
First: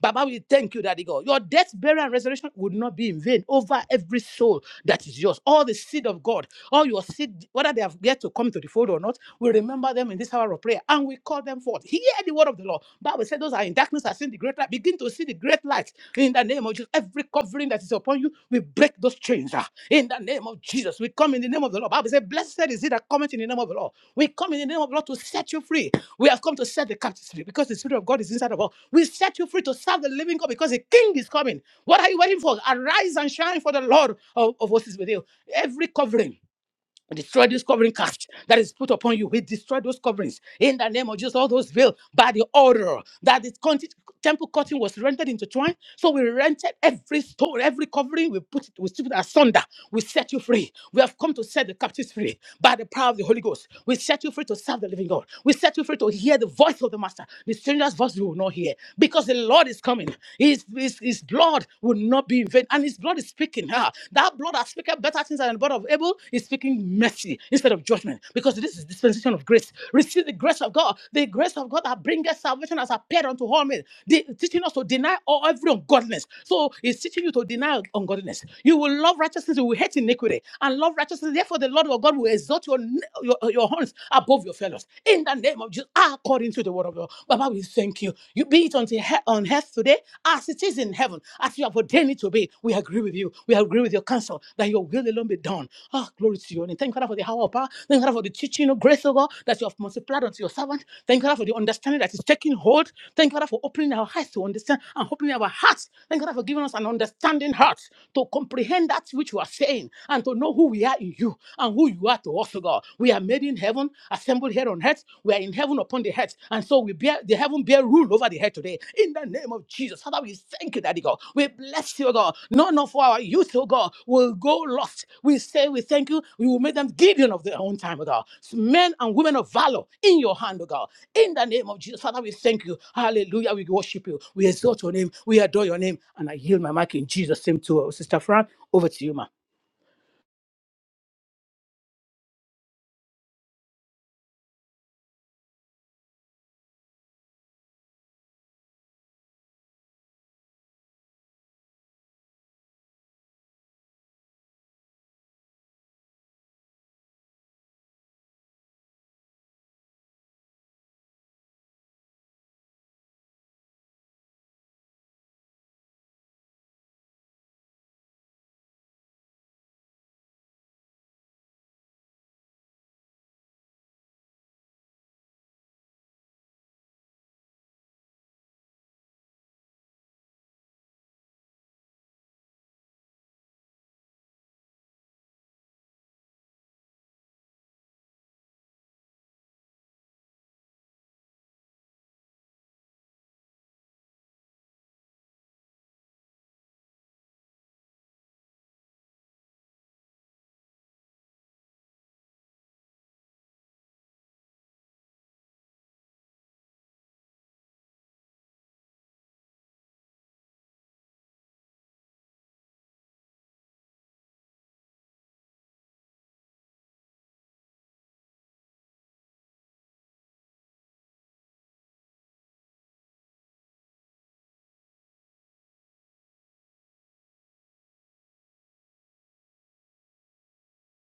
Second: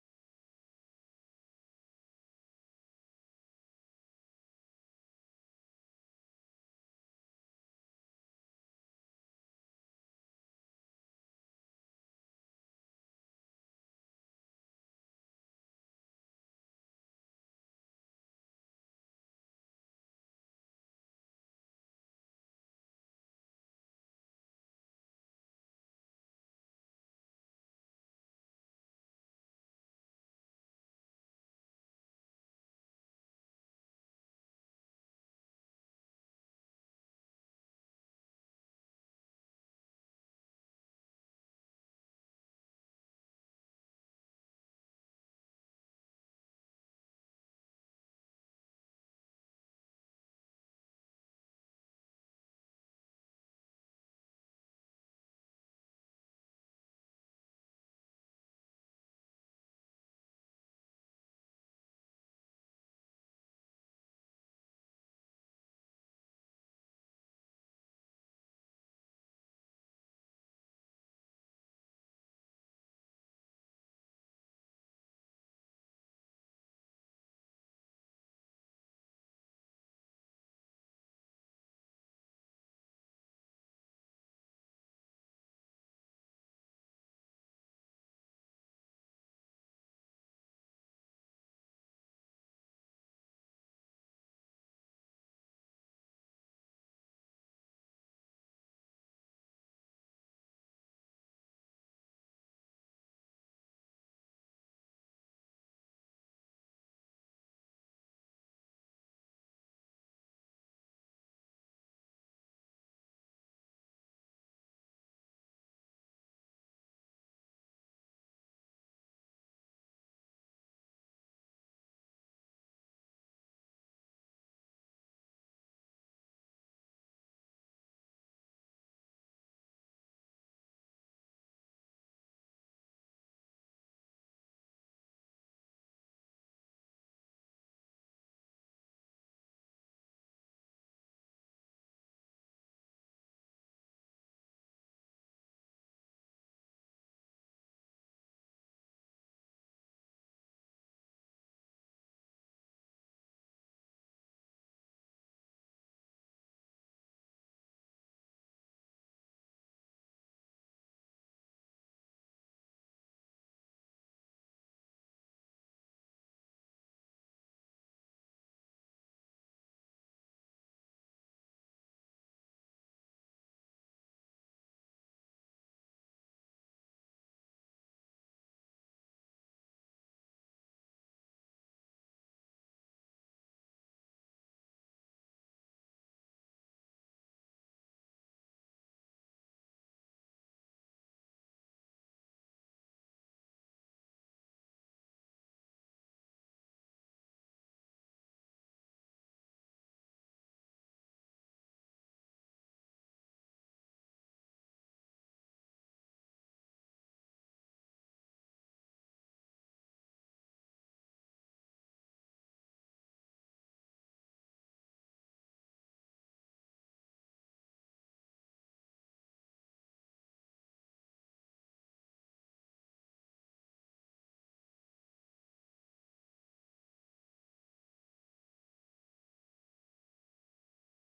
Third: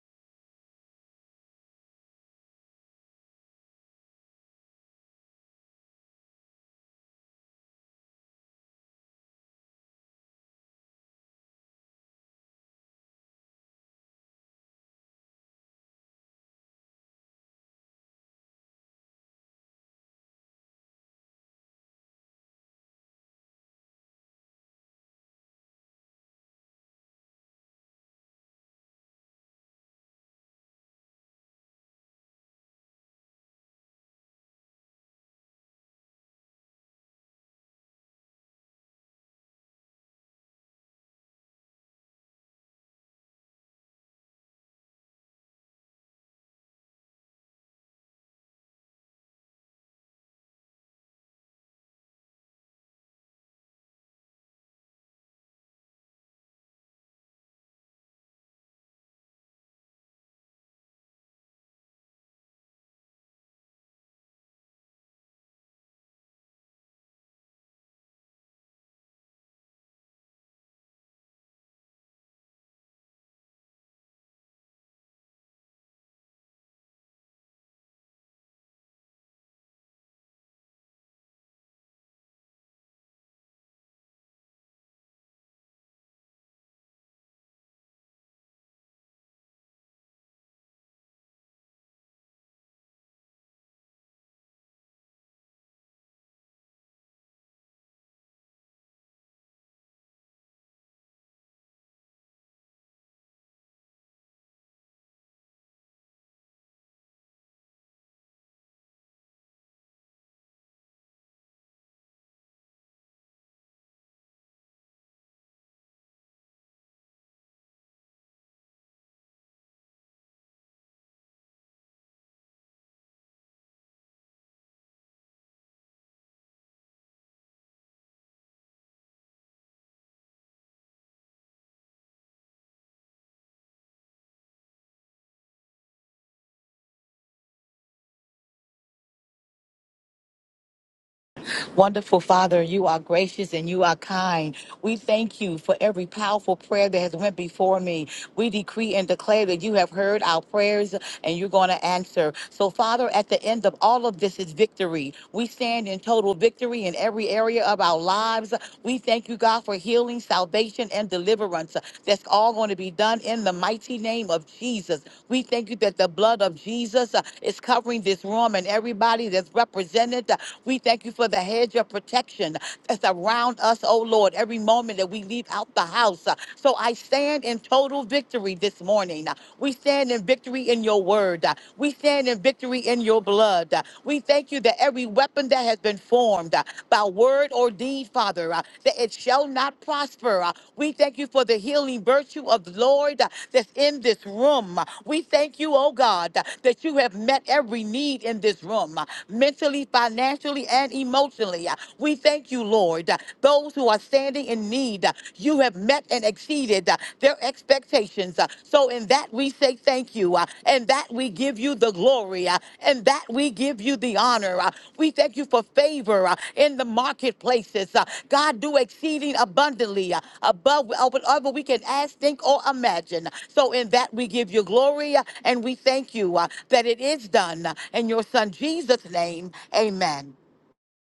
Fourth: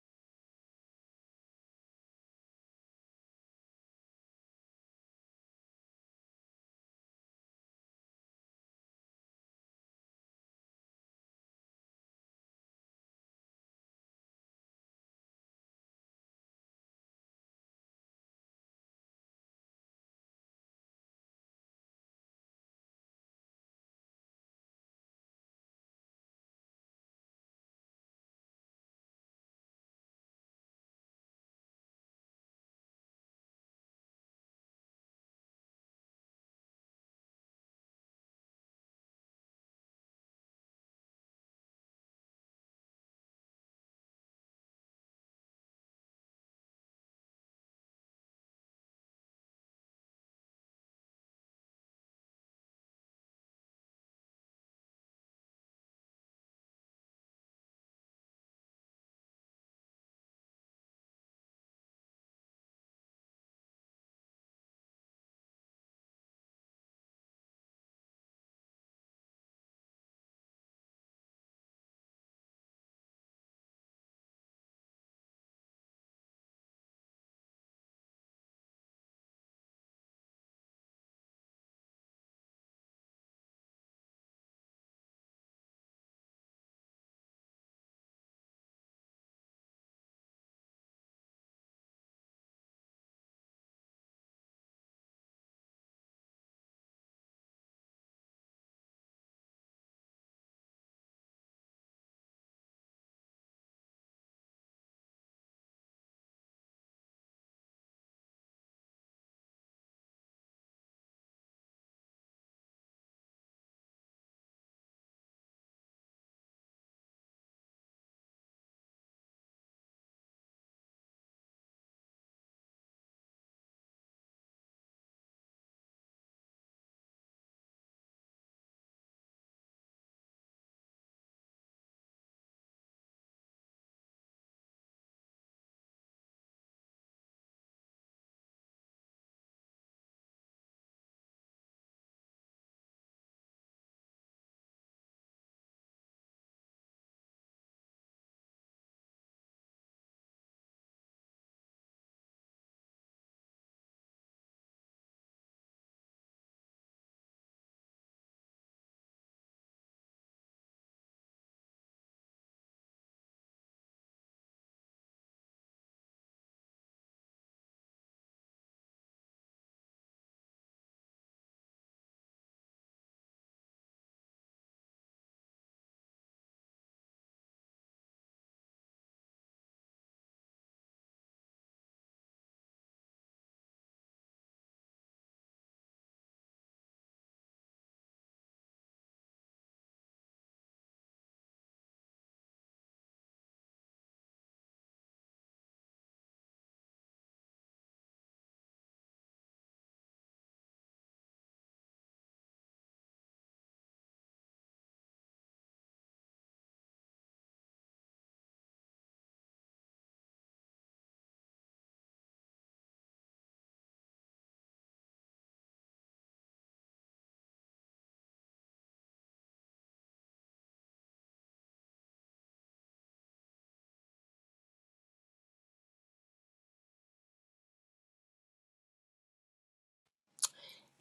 Baba, we thank you, Daddy God. Your death, burial, and resurrection would not not be in vain over every soul that is yours. All the seed of God, all your seed, whether they have yet to come to the fold or not, we remember them in this hour of prayer and we call them forth. Hear the word of the Lord. Bible said those are in darkness are seen the great light. Begin to see the great light in the name of Jesus. Every covering that is upon you, we break those chains ah, in the name of Jesus. We come in the name of the Lord. Bible said, Blessed is he that cometh in the name of the Lord. We come in the name of the Lord to set you free. We have come to set the captives free because the Spirit of God is inside of us. We set you free to serve the living God because the King is coming. What are you waiting for? Arise and shine for the Lord of, of hosts is with you. Every covering. Destroy this covering cast that is put upon you. We destroy those coverings in the name of Jesus. All those veil by the order that the conti- temple curtain was rendered into twine. So we rented every stone, every covering. We put it, we strip it asunder. We set you free. We have come to set the captives free by the power of the Holy Ghost. We set you free to serve the living God. We set you free to hear the voice of the Master. The stranger's voice you will not hear because the Lord is coming. He his, his, his blood will not be in vain. And his blood is speaking. Ah, that blood that speaketh better things than the blood of Abel is speaking mercy instead of judgment. Because this is dispensation of grace. Receive the grace of God. The grace of God that bringeth salvation has appeared unto all men. The, teaching us to deny all every ungodliness. So it's teaching you to deny ungodliness. You will love righteousness, you will hate iniquity. And love righteousness. Therefore, the Lord your God will exalt your, your, your horns stands above your fellows. In the name of Jesus, according to the word of God. Baba, we thank you. You be it unto he- on earth today as it is in heaven, as you have ordained it to be. We agree with you. We agree with your counsel that your will alone be done. Ah, glory to you. And thank you, Father, for the hour of power. Thank you, Father, for the teaching of grace, O God, that you have multiplied unto your servant. Thank you, Father, for the understanding that is taking hold. Thank you, Father, for opening our eyes to understand and opening our hearts. Thank you, Father, for giving us an understanding understanding hearts to comprehend that which you are saying and to know who we are in you and who you are to us, O God. We are made in heaven, assembled here on earth. We are in heaven upon the earth. And so we bear the heaven bear rule over the earth today. In the name of Jesus. Father, we thank you, Daddy God. We bless you, O God. None of our youth, O God, will go lost. We say we thank you. We will make them Gideon of their own time, O God. Men and women of valor in your hand, O God. In the name of Jesus, Father, we thank you. Hallelujah. We worship you. We exalt your name. We adore your name. And I yield my mic in Jesus' name to uh, Sister Fran. Over to you, ma.
Wonderful Father, you are gracious and you are kind. We thank you for every powerful prayer that has went before me. We decree and declare that you have heard our prayers and you're going to answer. So, Father, at the end of all of this is victory. We stand in total victory in every area of our lives. We thank you, God, for healing, salvation, and deliverance. That's all going to be done in the mighty name of Jesus. We thank you that the blood of Jesus uh, is covering this room and everybody that's represented. We thank you for the hedge of protection that's around us, oh Lord, every moment that we leave out the house. So I stand in in total victory this morning. We stand in victory in your word. We stand in victory in your blood. We thank you that every weapon that has been formed uh, by word or deed, Father, uh, that it shall not prosper. Uh, We thank you for the healing virtue of the Lord uh, that's in this room. Uh, We thank you, oh God, uh, that you have met every need in this room, uh, mentally, financially, and emotionally. Uh, We thank you, Lord, uh, those who are standing in need. uh, You have met and exceeded uh, their expectations. Uh, So, in that we say thank you, uh, and that we give you the glory, uh, and that we give you the honor. Uh, We thank you for favor uh, in the marketplaces. Uh, God, do exceeding abundantly uh, above uh, whatever we can ask, think, or imagine. So, in that we give you glory, uh, and we thank you uh, that it is done. uh, In your Son Jesus' name, amen.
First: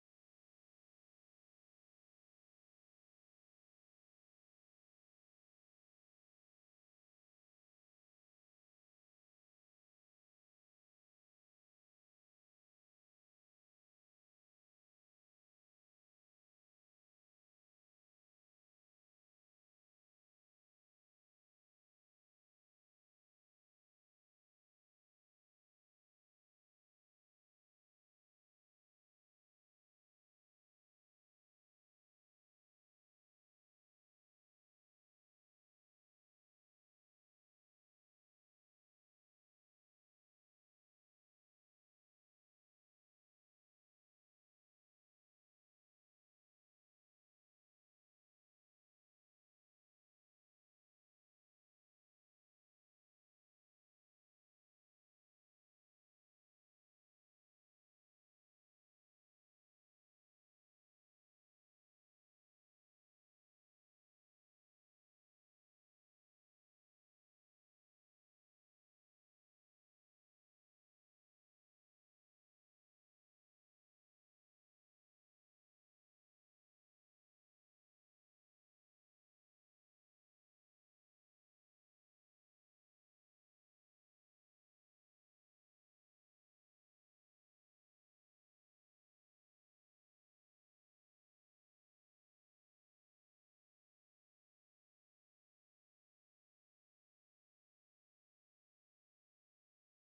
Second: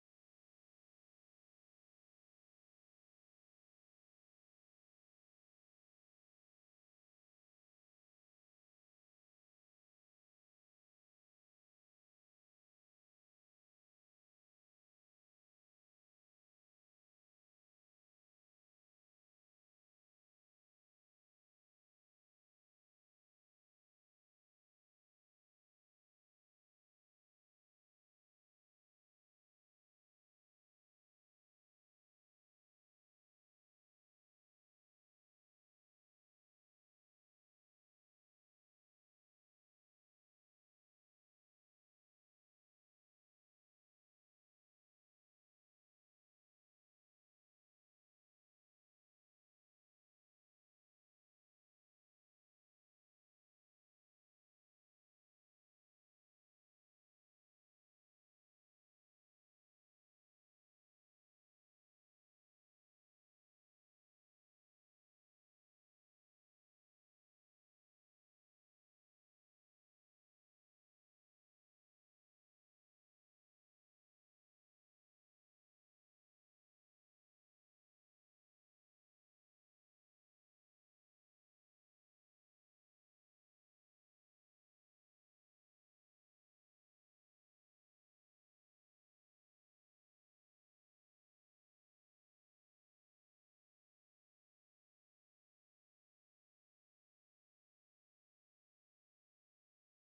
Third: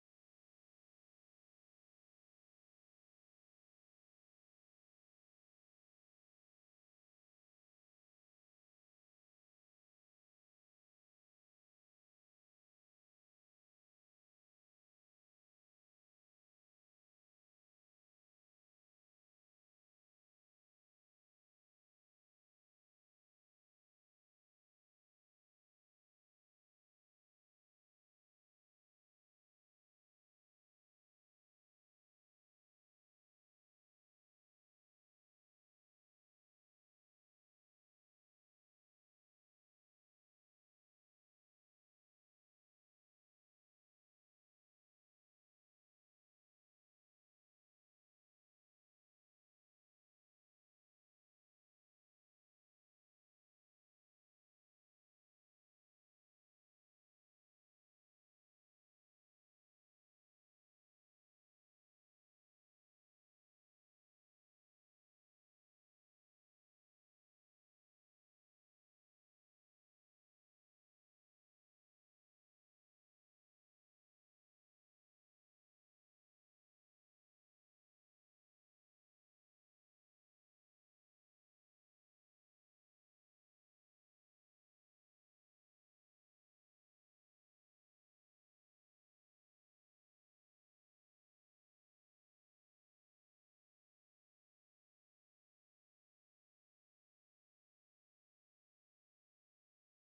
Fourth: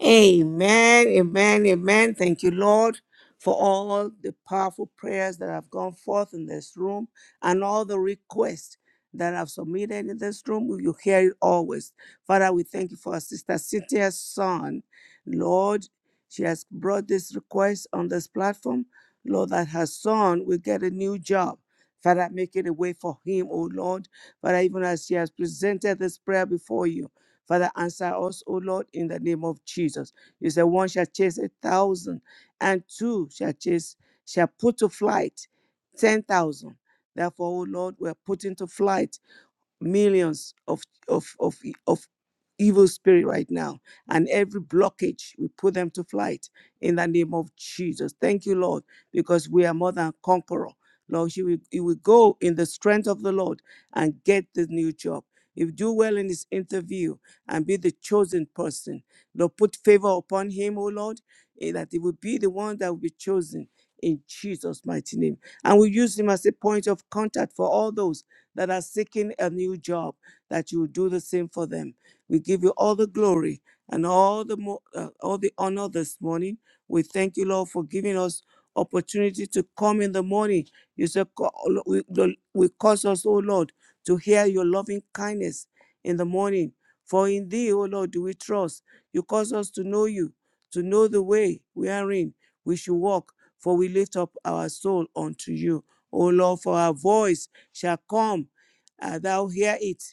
Amen, amen, amen. Thank you, Lord, for all the powerful prayers that have gone forth in this room and all the requests that have submitted in this room. We will hear it always. Father, we thank you for our sister Cynthia's son. Lord, she has brought this request on this platform. Lord, that her son will get a new job. Father, make it a way for him, oh Lord. Father, even as she has presented this prayer before you. Father, answer us, O Lord, in the name of Jesus. You said one shall chase a thousand, and two shall chase, shall put to flight ten thousand. Therefore, O Lord, we're putting to flight millions of of of e- of evil spirit right now and every blockage we put them to flight in the name of jesus thank you lord because we are more than conqueror lord you will, you will go in the strength of the lord and get the new job if you do well in this interview and be the chosen person lord put favor upon him oh lord eh, that he will be the one that will be chosen in jesus mighty name and we use him as a point of contact for all those that are seeking a new job, that you will do the same for them. We give you all the glory and all the mo- uh, all the honor this morning. We thank you, Lord, for giving us opportunity to come in the morning. You said, "Co- we, the- we cause us, O Lord, to hear your loving kindness in the morning. For in thee, O Lord, do we trust. You cause us to know you, to know the way we are in. We should walk, for we lift up our soul unto you. O Lord, for our voice shall come, uh, thou hear it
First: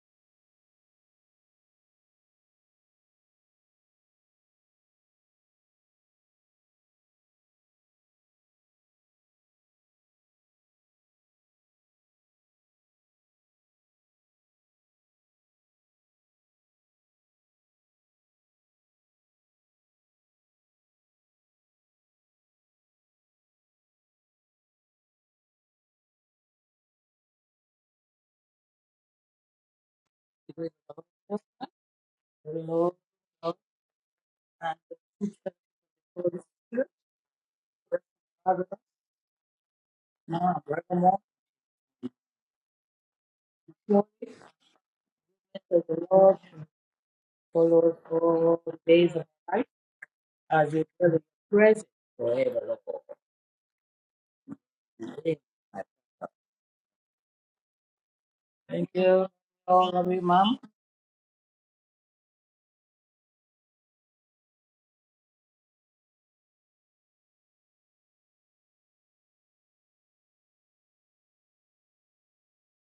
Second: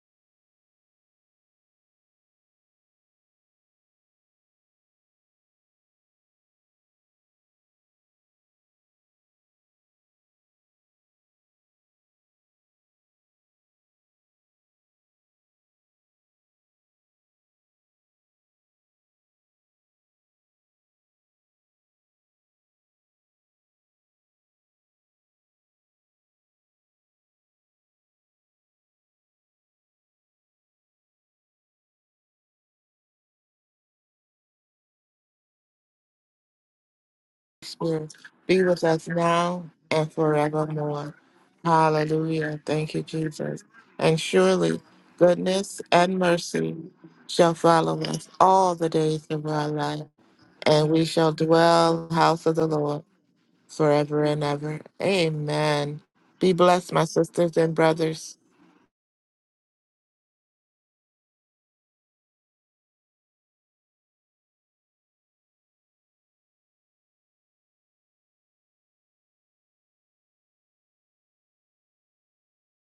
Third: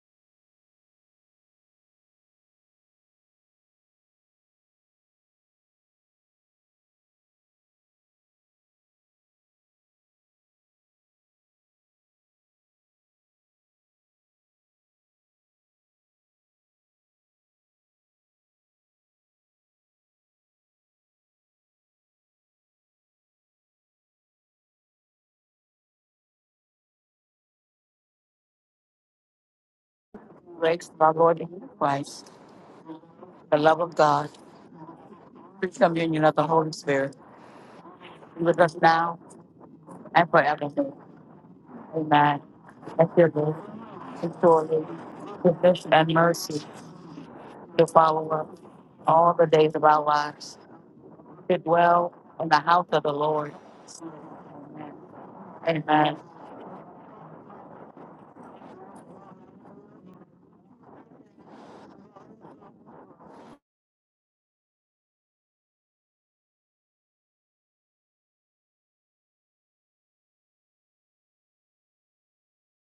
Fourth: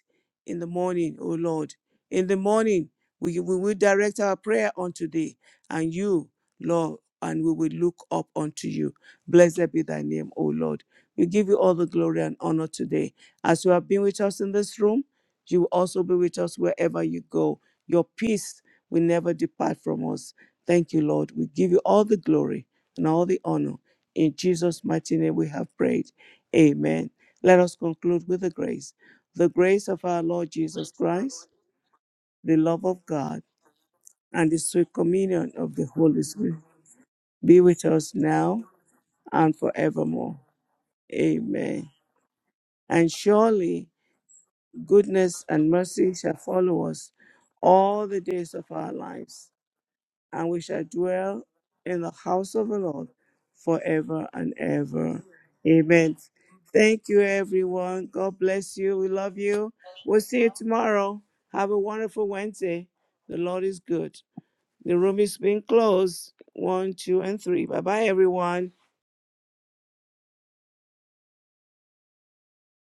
in the morning, O Lord. In the morning, we, we will direct our prayer unto thee and you, Lord, and we will look up unto you. Blessed be thy name, O Lord. We give you all the glory and honor today as you have been with us in this room. You will also be with us wherever you go. Your peace will never depart from us. Thank you, Lord. We give you all the glory and all the honor. In Jesus' mighty name we have prayed. Amen. Let us conclude with the grace. The grace of our Lord
Grace,
Jesus
of our Lord
Christ,
Jesus Christ,
the love of God,
the love of God
and the sweet communion
free
of the Holy
communion of the
Spirit
Holy Spirit
be with
Spirit
us
with
be
now
us
with us
now
and
now and
and
forevermore.
forever.
forevermore.
Amen.
Amen.
Hallelujah. Thank you,
That's
And
your good.
Jesus.
surely
And
And
surely
surely,
Goodness and
goodness
goodness
mercy
and
and
shall
mercy
mercy
follow us
shall
to
Follow
follow
all the
follow
us
us
days
all
of
all the
our
days of
days
all the
of
lives,
life
our
days of our
life,
and
lives.
we
as
shall
you
and we
feel
shall
dwell
To
present
in
dwell in
the
dwell
the house
in
house
of
the
forever.
the
of the
house
Lord
Lord.
of
Lord
the Lord.
forever
forever
and
and
ever.
Amen.
ever.
Amen.
Amen.
Amen.
Be blessed,
Thank
my
you,
sisters and
everyone.
brothers.
God bless
Thank
you. We
you,
love you. We'll see
Lord,
you tomorrow. Have a wonderful Wednesday. The Lord is good. The room is being closed. One, two, and three. Bye bye, everyone.